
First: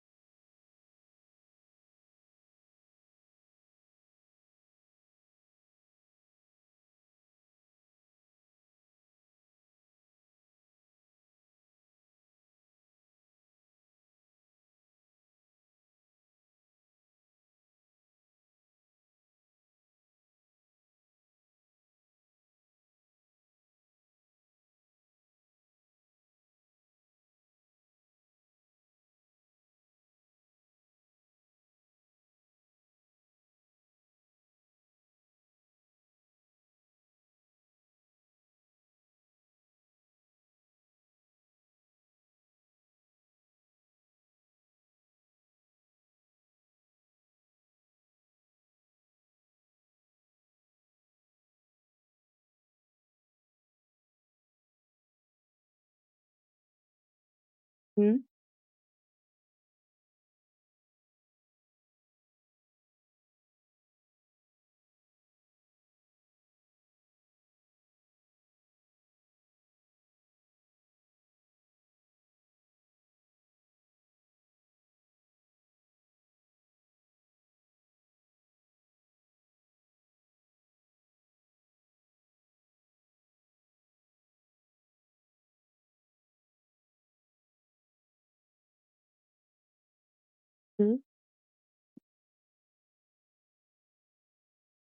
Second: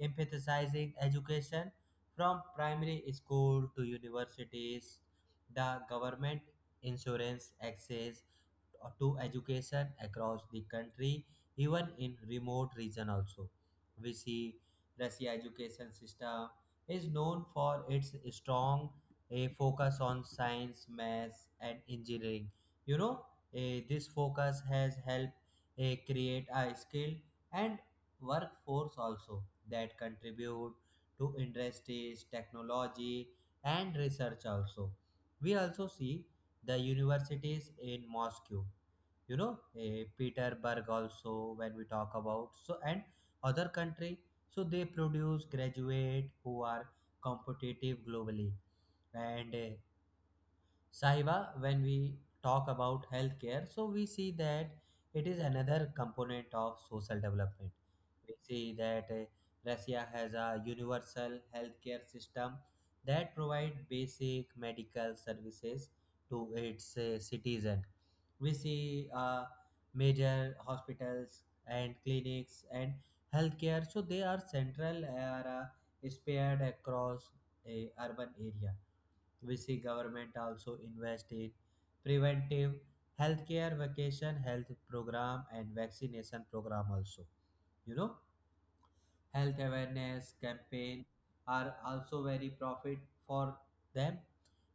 Speaker 1: emphasizing education from primary school to universities, the government, insurance, access, to education across the country even in remote region also. We see Russia education system is known for its strong a focus on science, maths, and engineering. you know eh, this focus has helped eh, create a skill and workforce also that contribute to industries, technology, and research also. We also see the universities in Moscow, you know, eh, Petersburg also when we talk about, so and other country, so they produce graduate who are competitive globally. And eh, Sahiba, when we talk about healthcare, so we see that it is another component of social development.
Speaker 2: Mm-hmm.
Speaker 1: We see that uh, Russia has a universal healthcare system that provide basic medical services to its uh, citizen. We see uh, major hospitals and clinics and healthcare, so they are central are uh, spared across a urban area. We see government also invest in preventive healthcare, vacation health program, and vaccination program also. You know, health awareness campaign are also very profit for them,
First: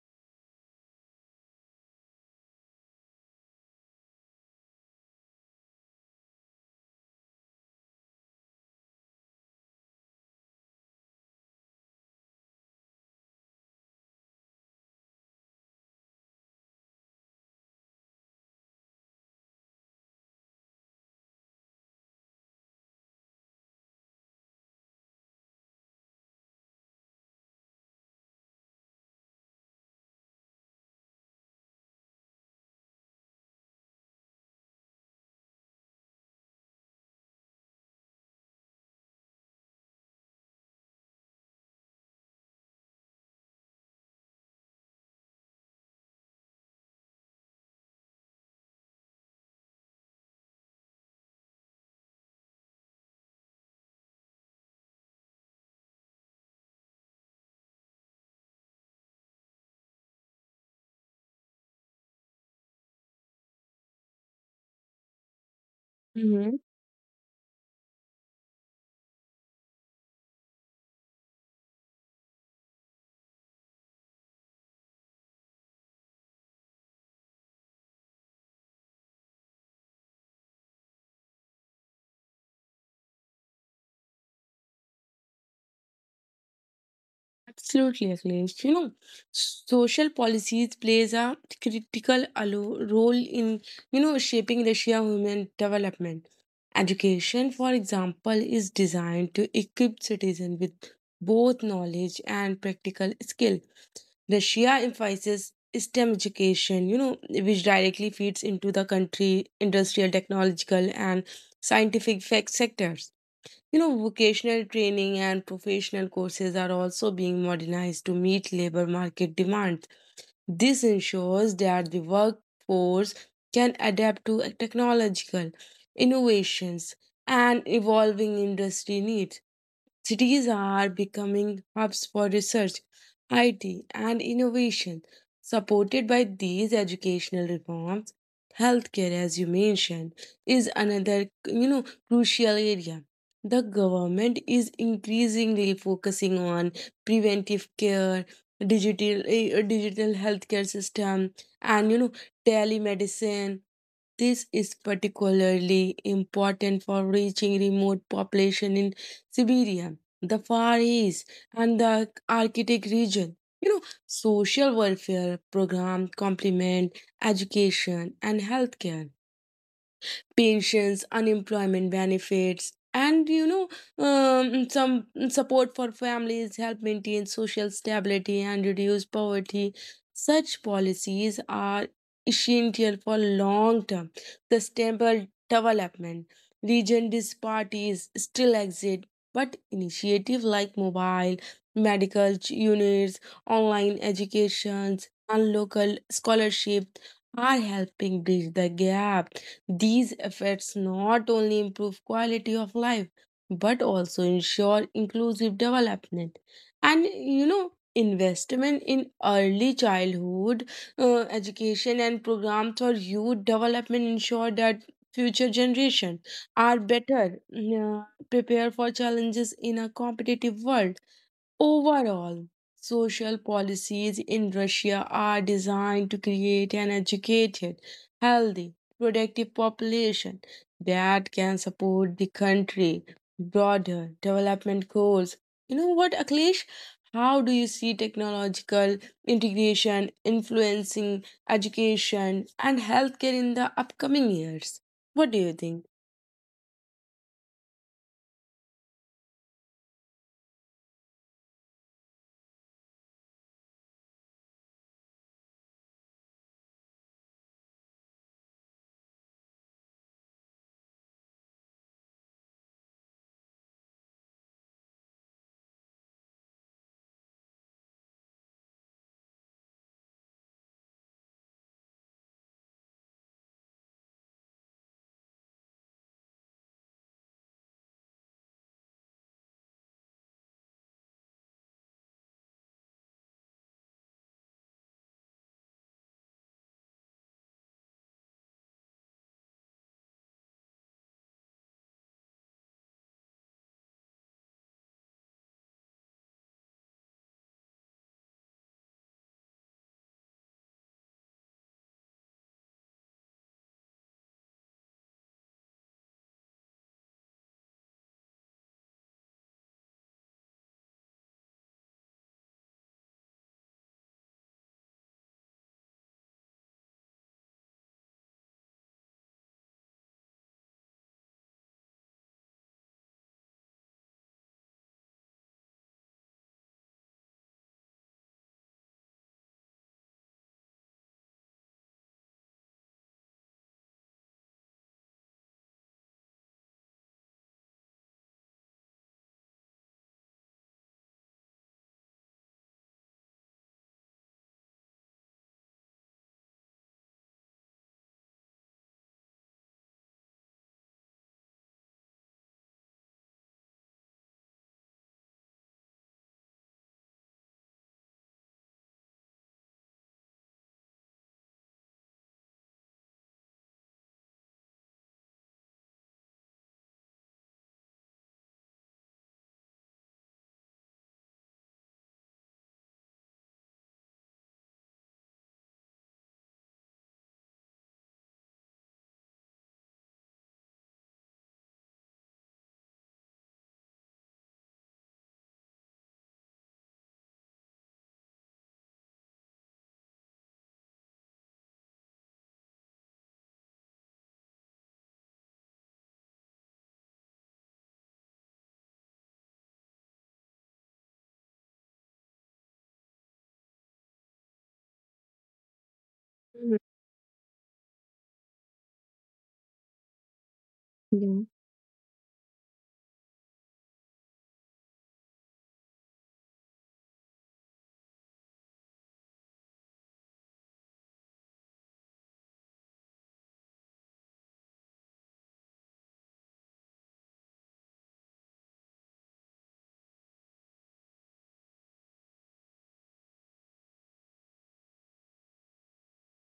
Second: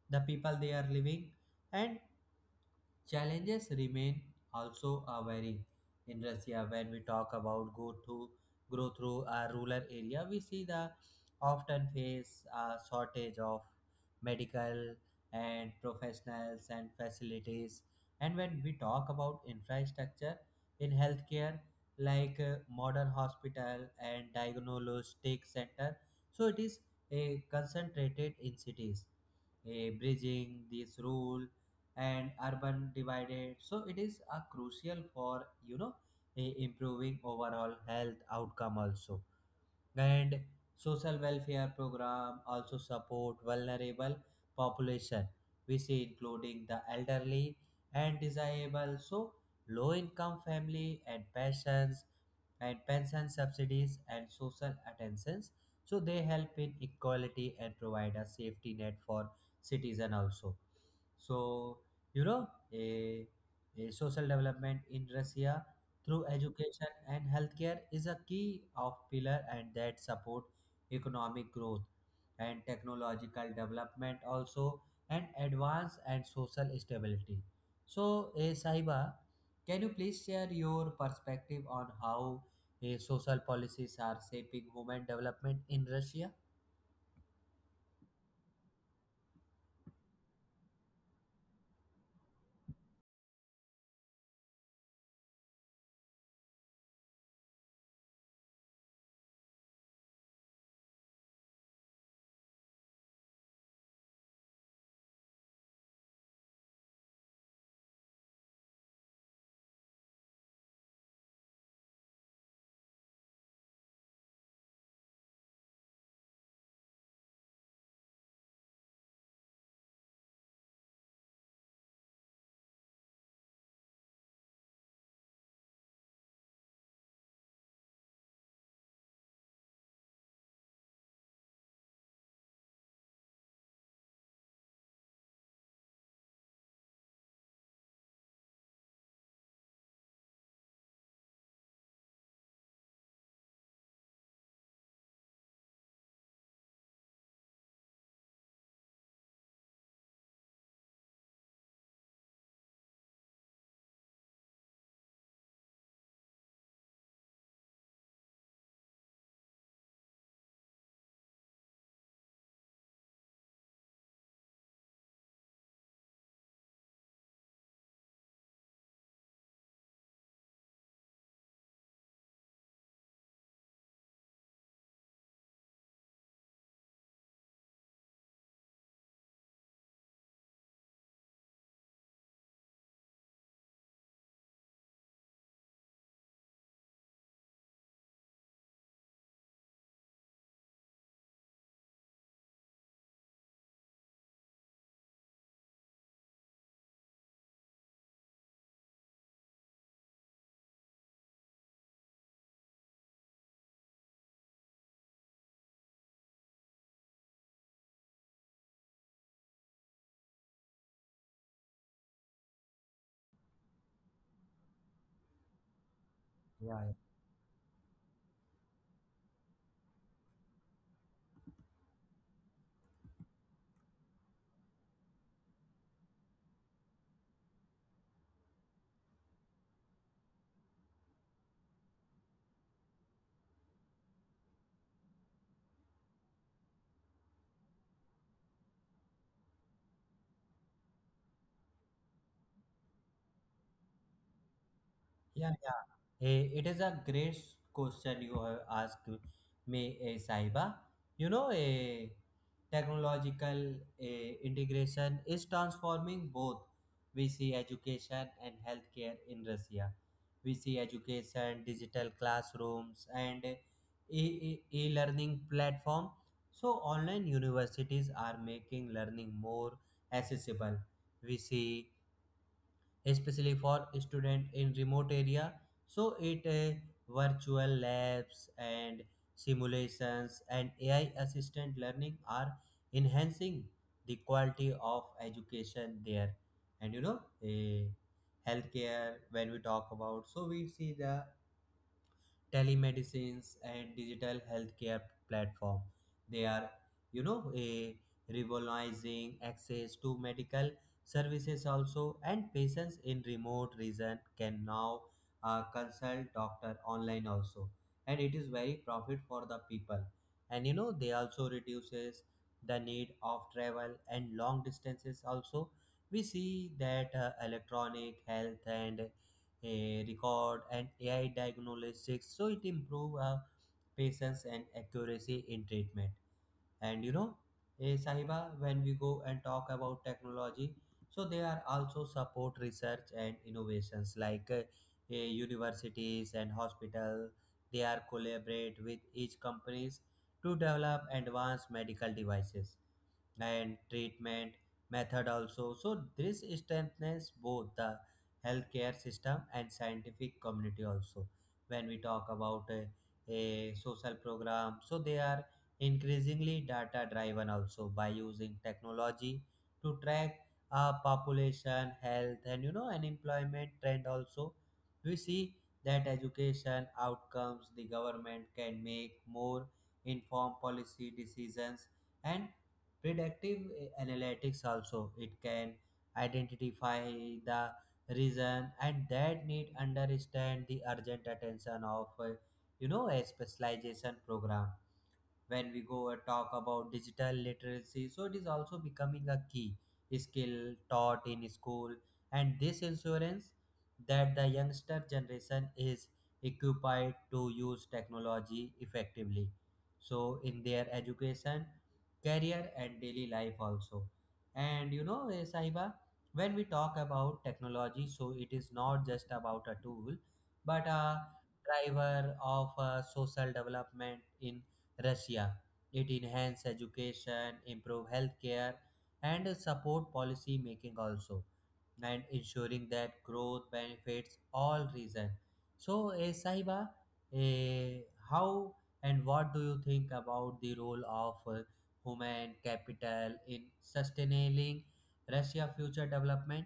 Speaker 1: the people they are living, and challenges remain also a varying. In Russia, when we talk about go to grow through a rural area, we see the often face a shortage of medical and professionals and facilities. And when we talk about infrastructure in healthcare, like uh, modern hospital and diagnostic center, so it is a concentrated in cities. A bridging this rural and urban divided, so it is a crucial for you know a improving overall health outcome also. And social welfare program also support vulnerable population, we see, including the elderly and disabled, so low income family and patients and pension subsidies and social attentions, so they help in equality and provide a safety net for citizen also. So, you know a, a social development in Russia through education and healthcare is a key of pillar and that support economic growth and technological development also and advance and social stability. So eh, Sahiba, can you please share your perspective on how Eh, social policies are shaping women development in Russia?
Speaker 2: Absolutely, Akhilesh. You know, social policies plays a critical alo- role in, you know, shaping Russia human development. Education, for example, is designed to equip citizens with both knowledge and practical skill. Russia emphasizes STEM education, you know, which directly feeds into the country industrial, technological, and scientific fac- sectors. You know, vocational training and professional courses are also being modernized to meet labor market demands. This ensures that the workforce can adapt to technological innovations and evolving industry needs. Cities are becoming hubs for research, I T, and innovation. Supported by these educational reforms, healthcare, as you mentioned, is another you know crucial area. The government is increasingly focusing on preventive care, digital eh, digital healthcare system, and you know telemedicine. This is particularly important for reaching remote population in Siberia, the Far East, and the Arctic region. You know, social welfare program complement education and healthcare pensions, unemployment benefits, and you know um, some support for families help maintain social stability and reduce poverty. Such policies are essential for long term sustainable development. Region disparities still exist, but initiatives like mobile medical ch- units, online educations, and local scholarships are helping bridge the gap. These efforts not only improve quality of life but also ensure inclusive development. And you know, investment in early childhood uh, education and programs for youth development ensure that future generation
Speaker 1: Yeah,
Speaker 2: are
Speaker 1: yeah.
Speaker 2: better uh, prepared for challenges in a competitive world. Overall, social policies in Russia are designed to create an educated, healthy, productive population that can support the country broader development goals. You know what, Akhilesh? How do you see technological integration influencing education and healthcare in the upcoming years? What do
Speaker 1: Yeah,
Speaker 2: you think?
Speaker 1: yeah. Eh, It is a great question you have asked me, eh, Saiba. You know, eh, technological eh, integration is transforming both. We see education and healthcare in Russia. We see education, digital classrooms, and eh, e- e- e-learning platform. So online universities are making learning more accessible. We see especially for student in remote area, so it uh, virtual labs and simulations and AI assistant learning are enhancing the quality of education there. And you know uh, healthcare when we talk about, so we see the telemedicines and digital healthcare platform, they are you know a revolutionizing access to medical services also. And patients in remote region can now uh, consult doctor online also, and it is very profit for the people, and you know they also reduces the need of travel and long distances also. We see that uh, electronic health and a record and A I diagnostics. So it improve uh, patience and accuracy in treatment. And you know, eh, Sahiba, when we go and talk about technology, so they are also support research and innovations like uh, eh, universities and hospital. They are collaborate with each companies to develop advanced medical devices and treatment method also, so this strengthens both the healthcare system and scientific community also. When we talk about a, a social program, so they are increasingly data driven also by using technology to track uh, population health and you know unemployment trend also. We see that education outcomes, the government can make more informed policy decisions. And predictive eh, analytics also, it can identify the reason and that need understand the urgent attention of uh, you know a specialization program. When we go and talk about digital literacy, so it is also becoming a key skill taught in school, and this insurance that the youngster generation is equipped to use technology effectively, so in their education, career and daily life also. And you know eh, Sahiba, when we talk about technology, so it is not just about a tool but a driver of uh, social development in Russia. It enhances education, improve healthcare, and support policy making also, and ensuring that growth benefits all region. So, eh, Sahiba, eh, how and what do you think about the role of eh, human capital in sustaining Russia future development?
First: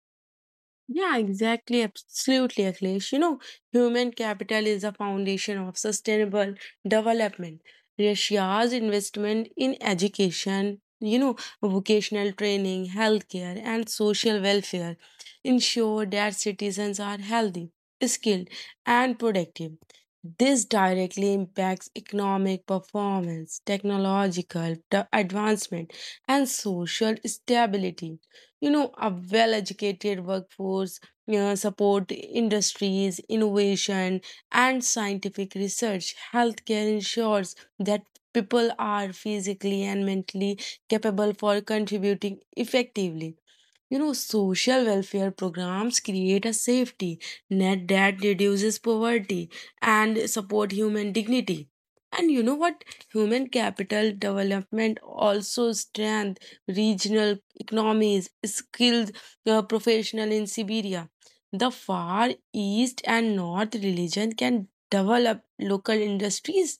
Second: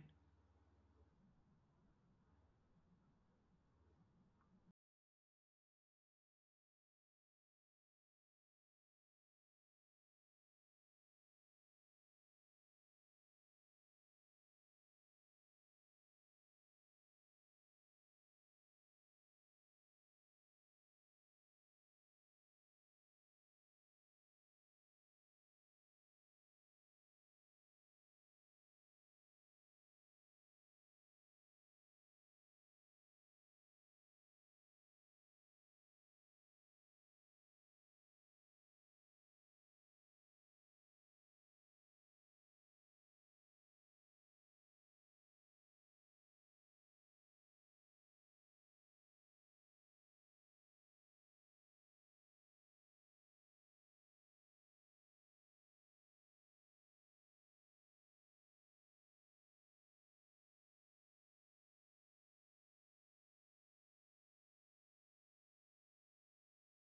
Speaker 2: Yeah, exactly. Absolutely, Akhilesh. You know, human capital is the foundation of sustainable development. Russia's investment in education, you know, vocational training, healthcare, and social welfare ensure that citizens are healthy, skilled, and productive. This directly impacts economic performance, technological de- advancement, and social stability. You know, a well educated workforce, you know, support industries innovation and scientific research healthcare ensures that people are physically and mentally capable for contributing effectively. You know, social welfare programs create a safety net that reduces poverty and support human dignity. And you know what? Human capital development also strengthens regional economies, skilled uh, professional in Siberia. The Far East and North region can develop local industries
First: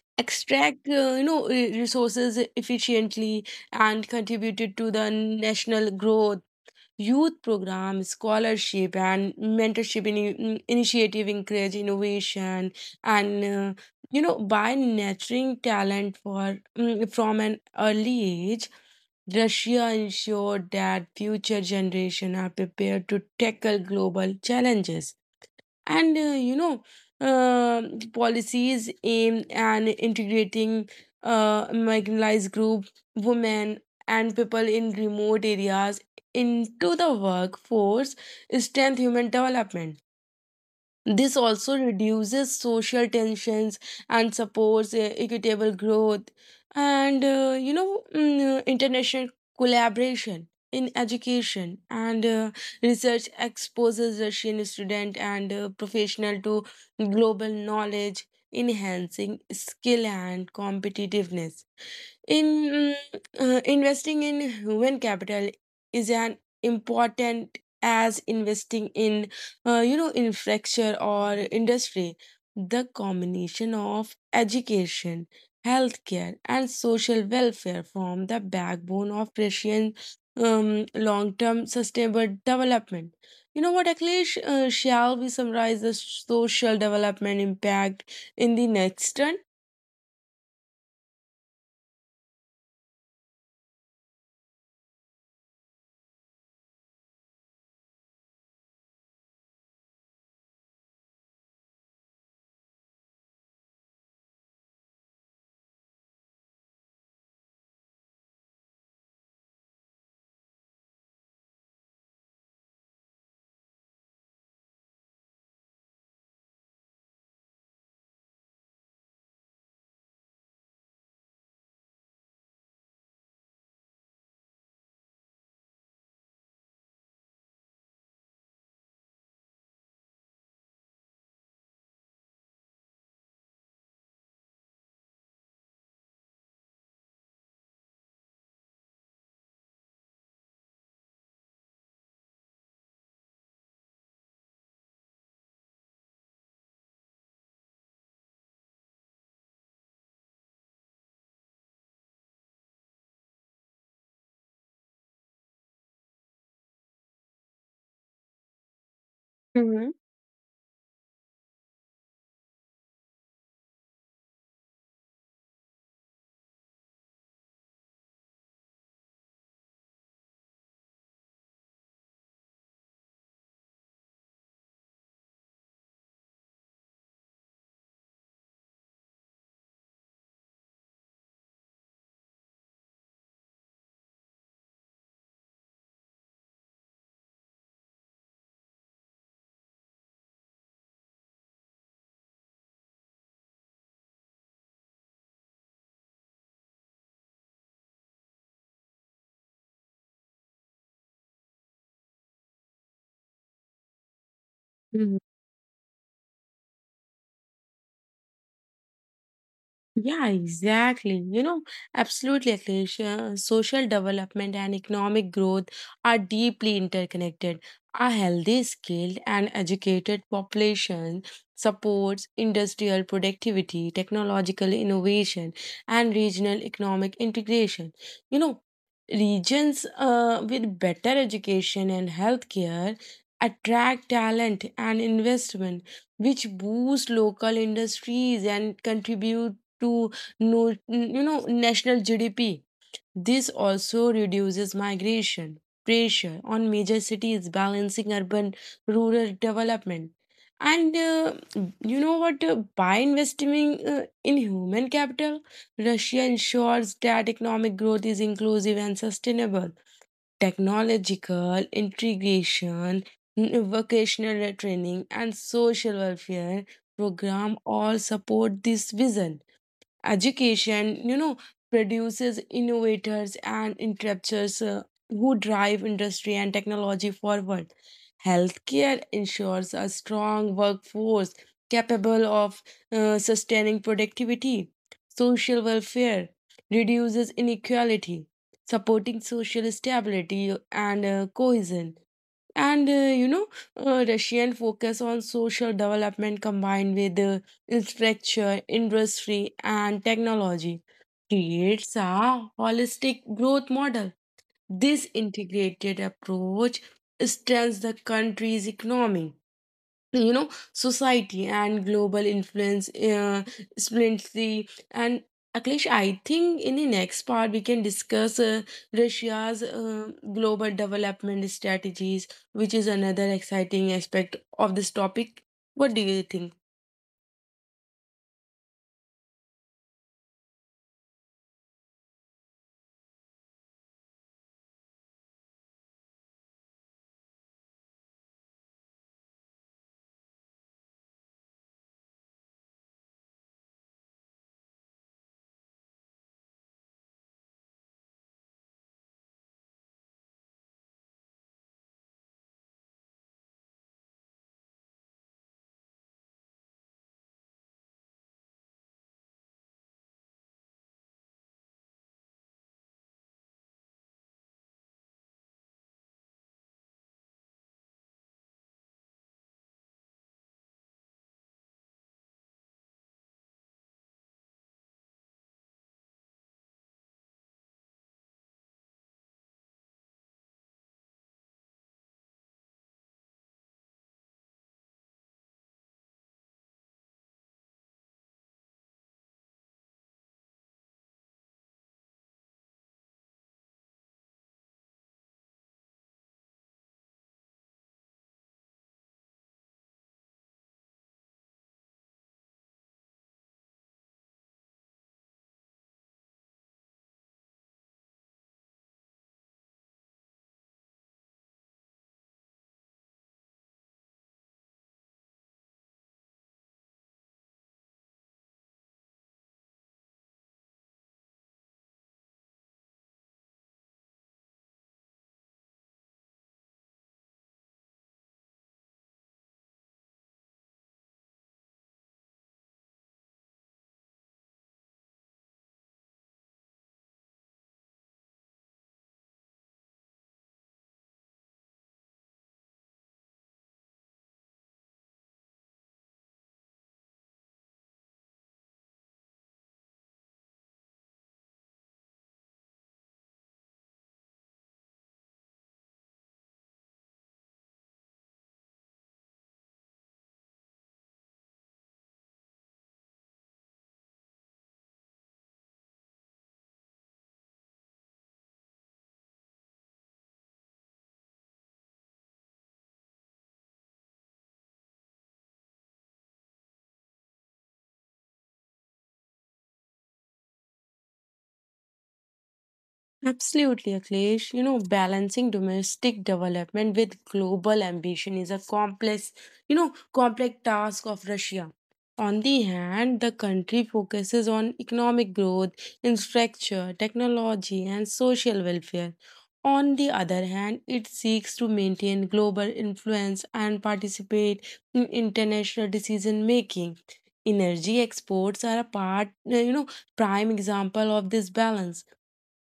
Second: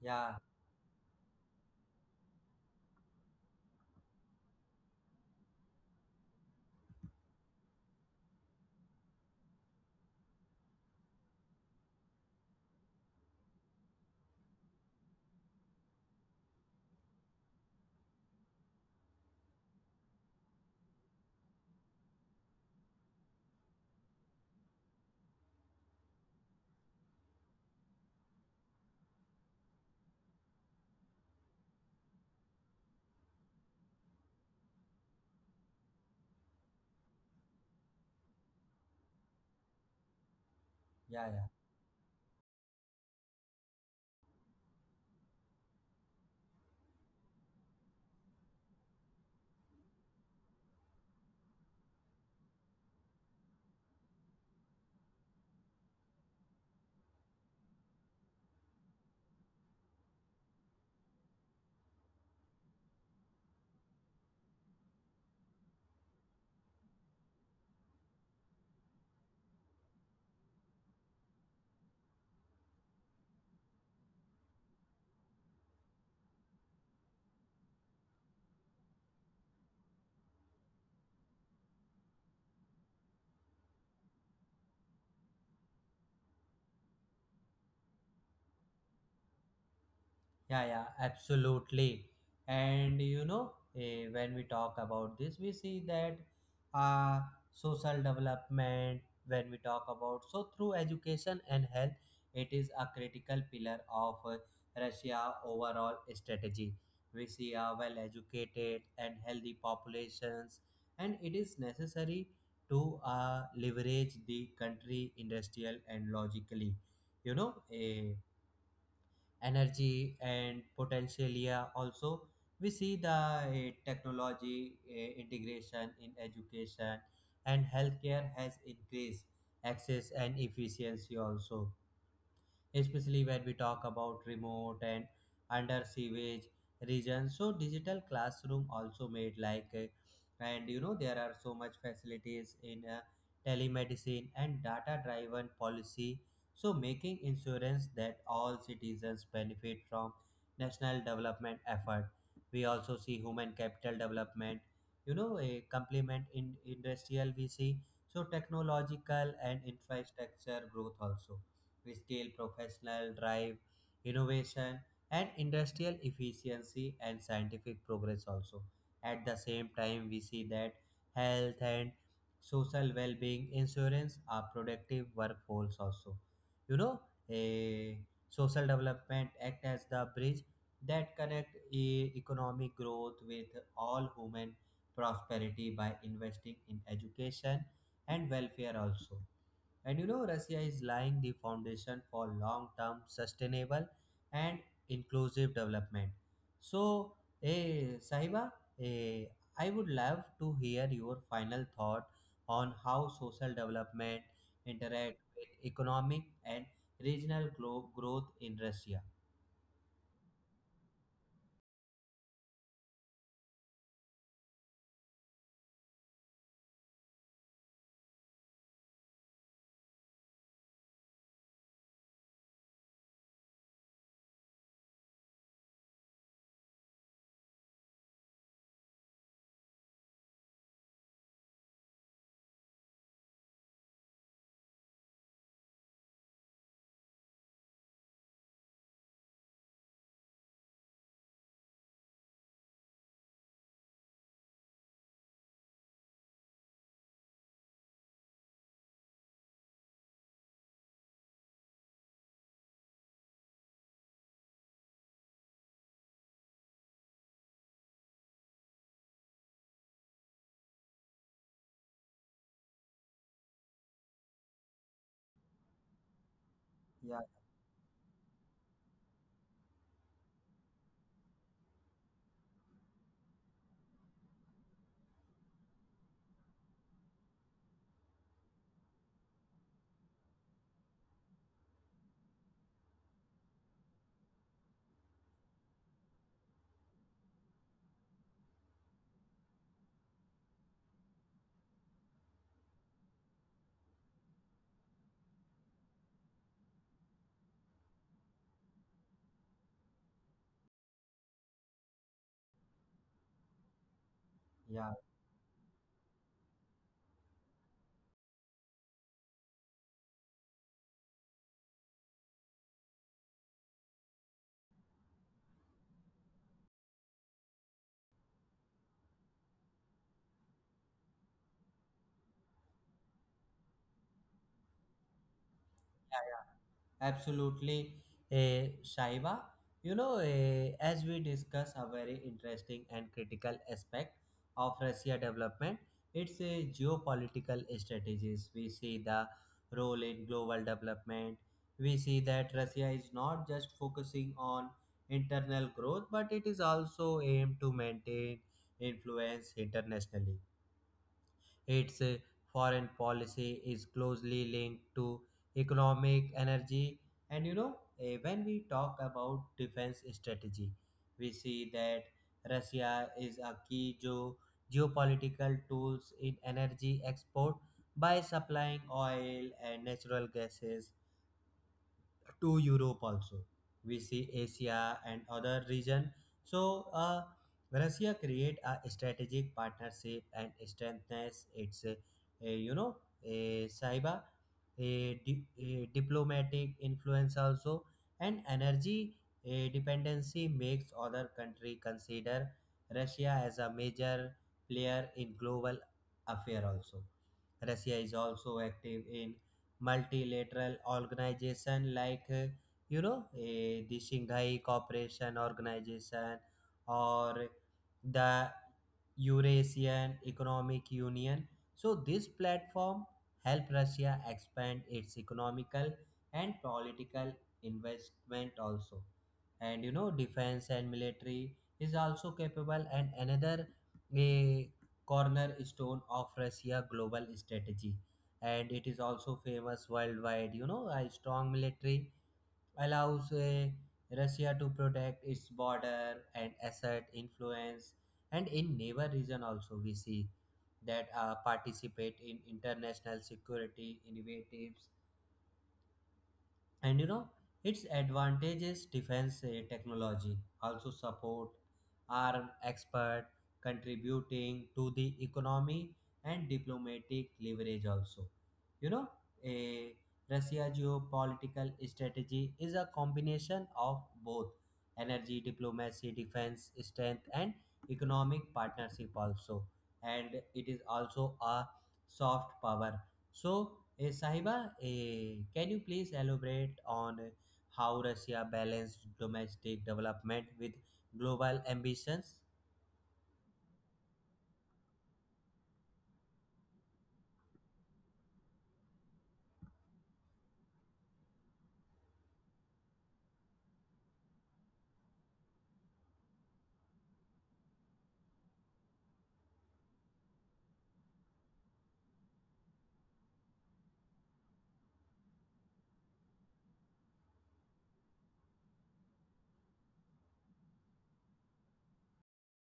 Speaker 1: Yeah,
Speaker 2: extract uh, you know re- resources efficiently and contributed to the national growth. Youth programs, scholarship, and mentorship in, initiative encourage innovation and uh, you know by nurturing talent for mm, from an early age. Russia ensured that future generations are prepared to tackle global challenges and uh, you know um policies aim at integrating uh, marginalized group women and people in remote areas into the workforce strength human development.
Speaker 1: yeah,
Speaker 2: This
Speaker 1: yeah.
Speaker 2: also reduces social tensions and supports uh, equitable growth and, uh, you know, mm, uh, international collaboration in education and uh, research exposes Russian student and uh, professional to global knowledge, enhancing skill and competitiveness. In mm, uh, Investing in human capital is an important as investing in uh, you know infrastructure or industry. The combination of education, healthcare, and social welfare form the backbone of Russian um, long-term sustainable development. You know what, Akhilesh? Uh, shall we summarize the social development impact in the next turn?
Speaker 1: Yeah, yeah, absolutely. And you know, eh, when we talk about this, we see that uh, social development, when we talk about so through education and health, it is a critical pillar of uh, Russia overall strategy. We see a well-educated and healthy populations, and it is necessary to uh, leverage the country industrial and logically you know a energy and potential yeah also. We see the eh, technology eh, integration in education and healthcare has increased access and efficiency also, especially when we talk about remote and under sewage regions. So digital classroom also made like, uh, and you know there are so much facilities in uh, telemedicine and data driven policy. So making insurance that all citizens benefit from national development effort. We also see human capital development, you know, a complement in industrial we see. So technological and
Speaker 2: Mm-hmm.
Speaker 1: infrastructure growth also we scale, professional drive, innovation, and industrial efficiency and scientific progress also. At the same time, we see that health and social well-being insurance are productive workforce also. You know, a social development act as the bridge that connect e- economic growth with all human prosperity by investing in education and welfare also. And you know, Russia is laying the foundation for long term sustainable and inclusive development. So, eh, Sahiba, eh, I would love to hear your final thought on how social development interact with economic and regional glo- growth in Russia.
Speaker 2: Yeah, exactly. You know, absolutely, Akhilesh. Uh, Social development and economic growth are deeply interconnected. A healthy, skilled, and educated population supports industrial productivity, technological innovation, and regional economic integration. You know, regions uh, with better education and healthcare attract talent and investment, which boost local industries and contribute to no, you know national G D P. This also reduces migration pressure on major cities, balancing urban rural development. And uh, you know what? Uh, by investing uh, in human capital, Russia ensures that economic growth is inclusive and sustainable. Technological integration, n- vocational training, and social welfare
Speaker 1: Yeah,
Speaker 2: program all support this vision. Education, you know, produces innovators and entrepreneurs uh, who drive industry and technology forward. Healthcare ensures a strong workforce capable of uh, sustaining productivity. Social welfare reduces inequality, supporting social stability and uh, cohesion and uh, you know uh, russian focus on social development combined with uh, infrastructure industry and technology creates a holistic growth model.
Speaker 1: yeah,
Speaker 2: This integrated approach strengthens the country's economy, you know, society and global influence uh, splendidly. And Akhilesh, I think in the next part we can discuss uh, Russia's uh, global development strategies, which is another exciting aspect of this topic. What do you think?
Speaker 1: yeah, Absolutely, eh, Shaiba. You know, eh, as we discuss a very interesting and critical aspect of Russia development, it's a geopolitical strategies. We see the role in global development. We see that Russia is not just focusing on internal growth, but it is also aimed to maintain influence internationally. Its uh, foreign policy is closely linked to economic energy. And you know, uh, when we talk about defense strategy, we see that Russia is a key geo- geopolitical tools in energy export by supplying oil and natural gases to Europe also. We see Asia and other region. So uh, Russia create a strategic partnership and strengthens its, uh, you know, a cyber, a, di- a diplomatic influence also, and energy uh, dependency makes other country consider Russia as a major player in global affair also. Russia is also active in multilateral organization like uh, you know eh, the Shanghai Cooperation Organization or the Eurasian Economic Union. So this platform help Russia expand its economical and political investment also. And you know defense and military is also capable and another a cornerstone of Russia global strategy and it is also famous worldwide. You know, a strong military allows uh, Russia to protect its border and assert influence. And in neighbor region also we see that uh, participate in international security initiatives and you know its advantages defense eh, technology also support arm expert contributing to the economy and diplomatic leverage also, you know, a russia geopolitical strategy is a combination of both energy diplomacy defense strength and economic partnership also, and it is also a soft power. So, eh, Sahiba, eh, can you please elaborate on uh, how Russia balanced domestic development with global ambitions?
Speaker 2: Absolutely, Akhilesh. You know, balancing domestic development with global ambition is a complex, you know, complex task of Russia. On the hand, the country focuses on economic growth, infrastructure, technology, and social welfare. On the other hand, it seeks to maintain global influence and participate in international decision making. Energy exports are a part, you know, prime example of this balance.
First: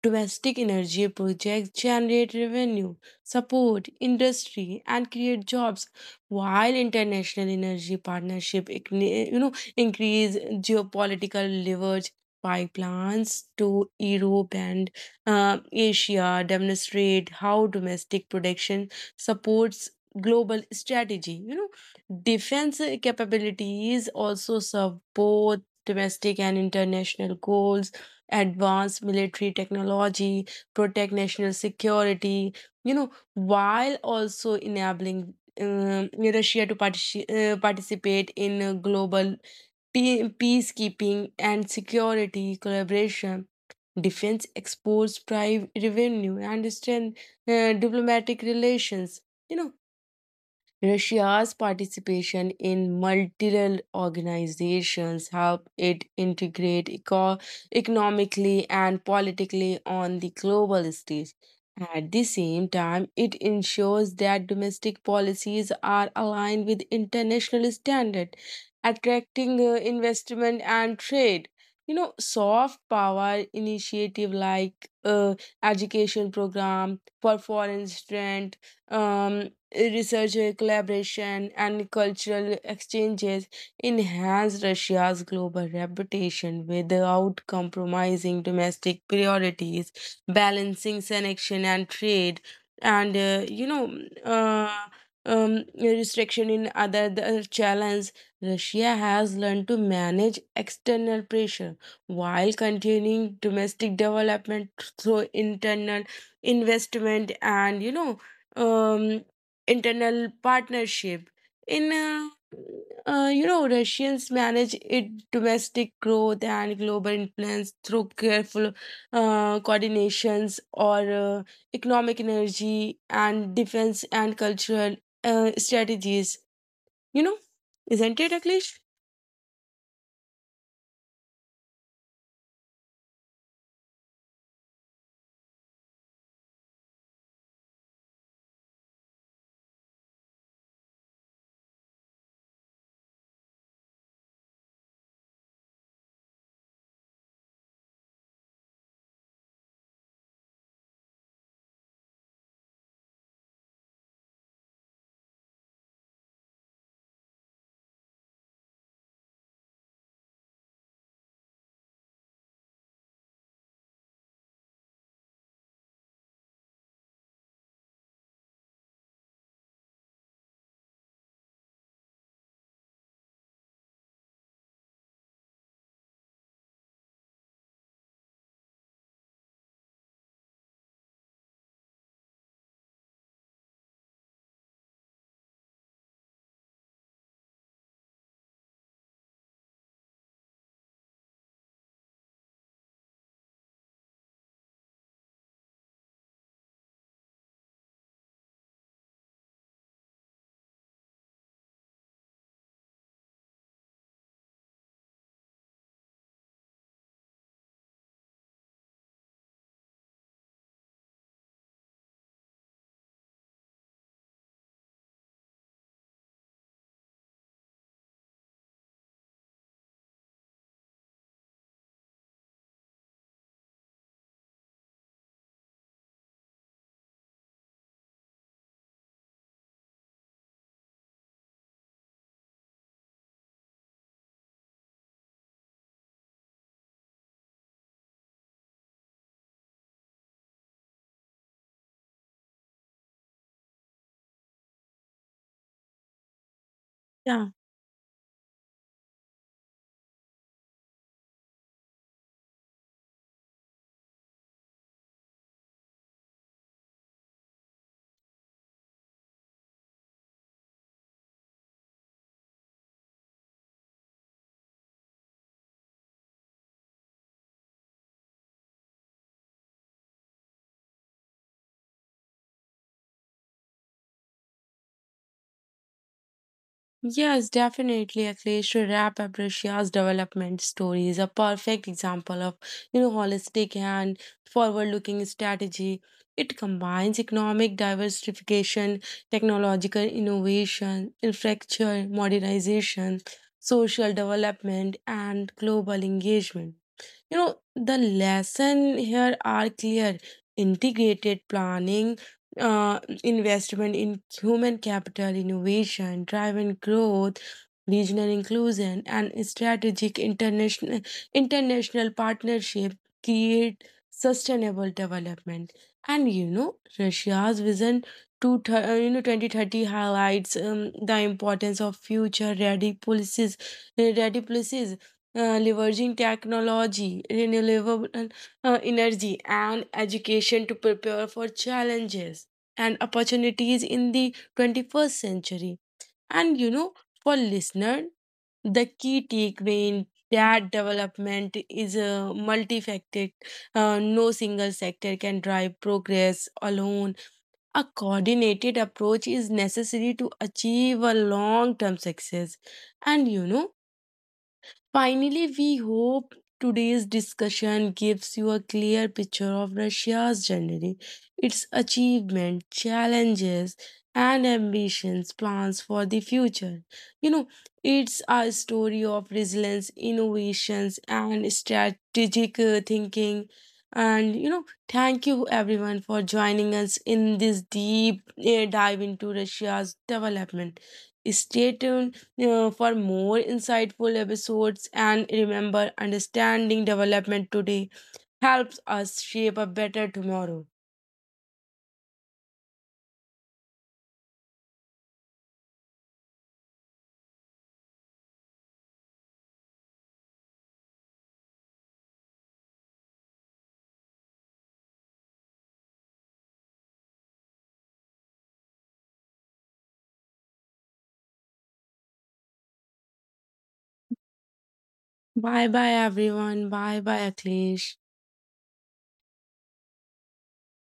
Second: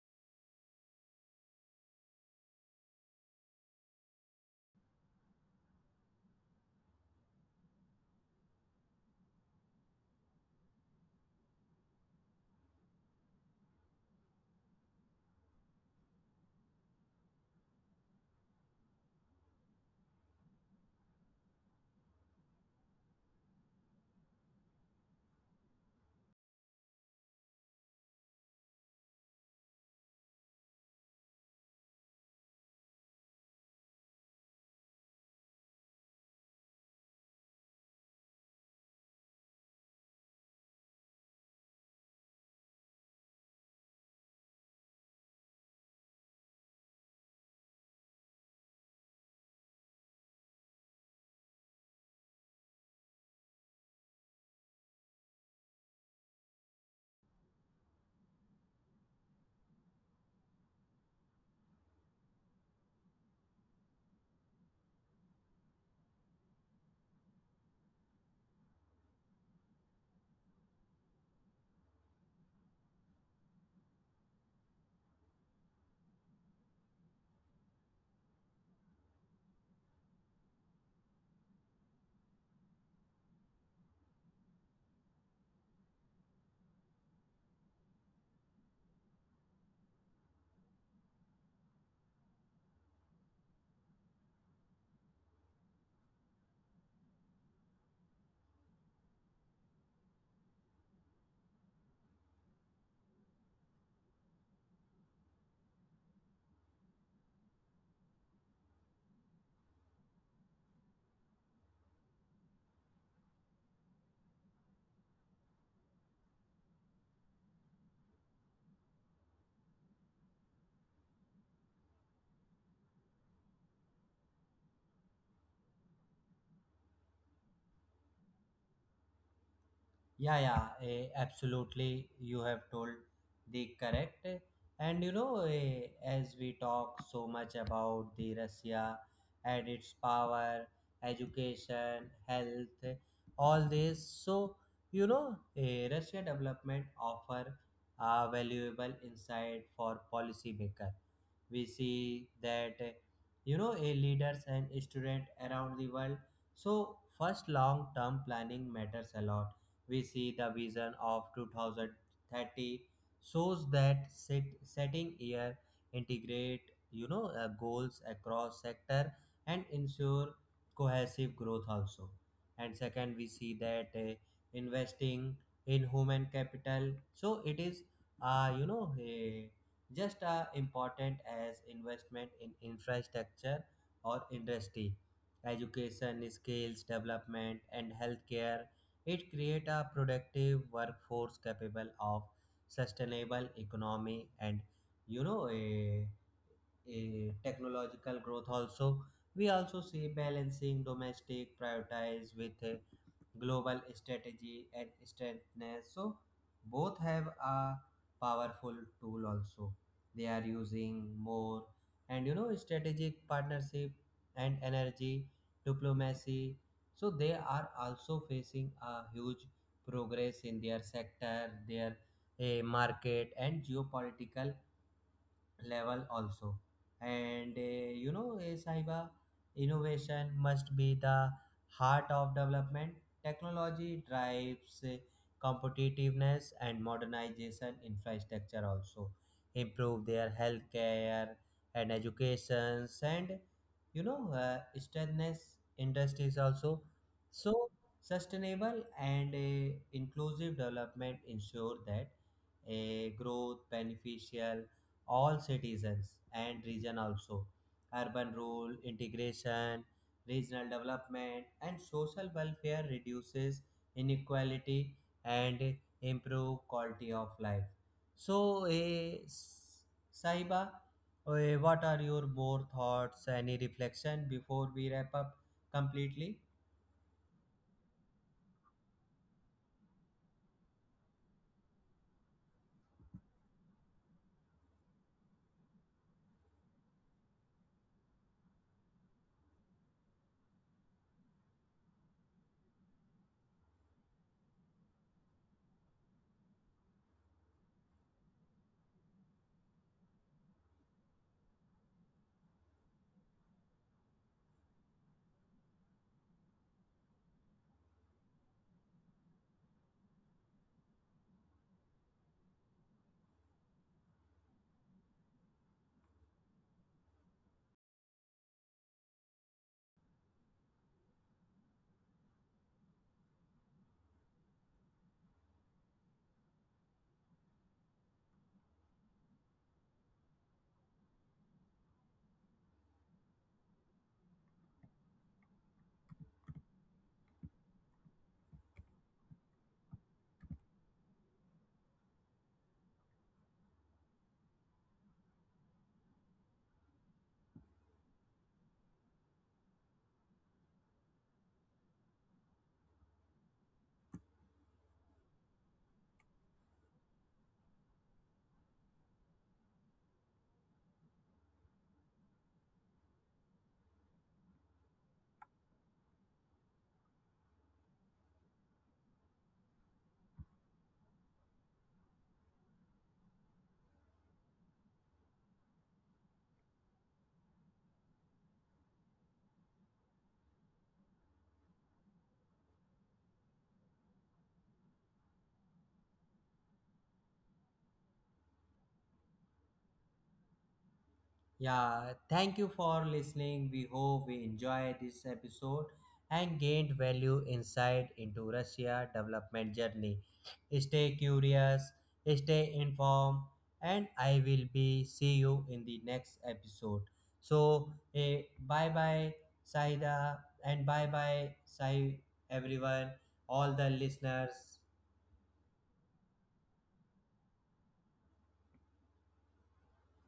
Speaker 2: Domestic energy projects generate revenue, support industry, and create jobs, while international energy partnership, igni- you know, increase geopolitical leverage. Pipelines to Europe and uh, Asia demonstrate how domestic production supports global strategy. You know, defense capabilities also serve both domestic and international goals. Advanced military technology, protect national security, you know, while also enabling um, Russia to partici- uh, participate in uh, global pe- peacekeeping and security collaboration. Defense exports, private revenue, and strength uh, diplomatic relations. You know, Russia's participation in multilateral organizations helped it integrate eco- economically and politically on the global stage. At the same time, it ensures that domestic policies are aligned with international standards, attracting uh, investment and trade. You know, soft power initiative like uh, education program for foreign student, um, Research uh, collaboration and cultural exchanges enhance Russia's global reputation without compromising domestic priorities, balancing sanction and trade, and uh, you know, uh, um, restriction in other the challenge. Russia has learned to manage external pressure while continuing domestic development through internal investment and you know Um, internal partnership. In uh, uh, You know, Russians manage it domestic growth and global influence through careful uh, coordinations or uh, economic energy and defense and cultural uh, strategies. You know, isn't it, Aklesh?
Speaker 1: Yeah, yeah, eh, absolutely. You have told the correct. And you know, eh, as we talk so much about the Russia and its power, education, health, all this, so you know, eh, Russia development offer a valuable insight for policymaker. We see that eh, you know, a leaders and student around the world. So first, long term planning matters a lot. We see the vision of two thousand thirty shows that set, setting year integrate you know uh, goals across sector and ensure cohesive growth also. And second we see that uh, investing in human capital, so it is uh, you know eh, just as important as investment in infrastructure or industry, education skills development and healthcare. It creates a productive workforce capable of sustainable economy and you know a a technological growth also. We also see balancing domestic prioritize with uh, global strategy and strengthness, so both have a powerful tool also. They are using more and you know strategic partnership and energy diplomacy, so they are also facing a huge progress in their sector, their eh, market and geopolitical level also. And uh, you know uh, sahiba, innovation must be the heart of development. Technology drives uh, competitiveness and modernization infrastructure also, improve their healthcare and educations and you know uh, strengthens industries also. So sustainable and uh, inclusive development ensure that a growth beneficial all citizens and region also. Urban rule, integration, regional development, and social welfare reduces inequality and improve quality of life. So, eh, S- Saiba, eh, what are your more thoughts? Any reflection before we wrap up completely?
Speaker 2: Yes, definitely. Akhilesh Rap Aprecia's development story is a perfect example of, you know, holistic and forward-looking strategy. It combines economic diversification, technological innovation, infrastructure modernization, social development, and global engagement. You know, the lesson here are clear. Integrated planning, uh, investment in human capital, innovation, driven growth, regional inclusion, and strategic international international partnership create sustainable development. And you know, Russia's vision to th- uh, you know twenty thirty highlights um, the importance of future ready policies, uh, ready policies uh, leveraging technology, renewable uh, energy, and education to prepare for challenges and opportunities in the twenty-first century. And you know, for listener, the key takeaway in that development is a multifaceted. Uh, no single sector can drive progress alone. A coordinated approach is necessary to achieve a long-term success. And you know, finally, we hope today's discussion gives you a clear picture of Russia's journey, its achievements, challenges, and ambitions, plans for the future. You know, it's a story of resilience, innovations, and strategic uh, thinking. And you know, thank you everyone for joining us in this deep uh, dive into Russia's development. Stay tuned uh, for more insightful episodes and remember understanding development today helps us shape a better tomorrow.
Speaker 1: Yeah, thank you for listening. We hope we enjoy this episode and gained value insight into Russia development journey. Stay curious, stay informed, and I will be see you in the next episode. So, eh, bye bye Saida and bye bye Sai everyone, all the listeners.
Speaker 2: Bye bye everyone. Bye bye Akhilesh.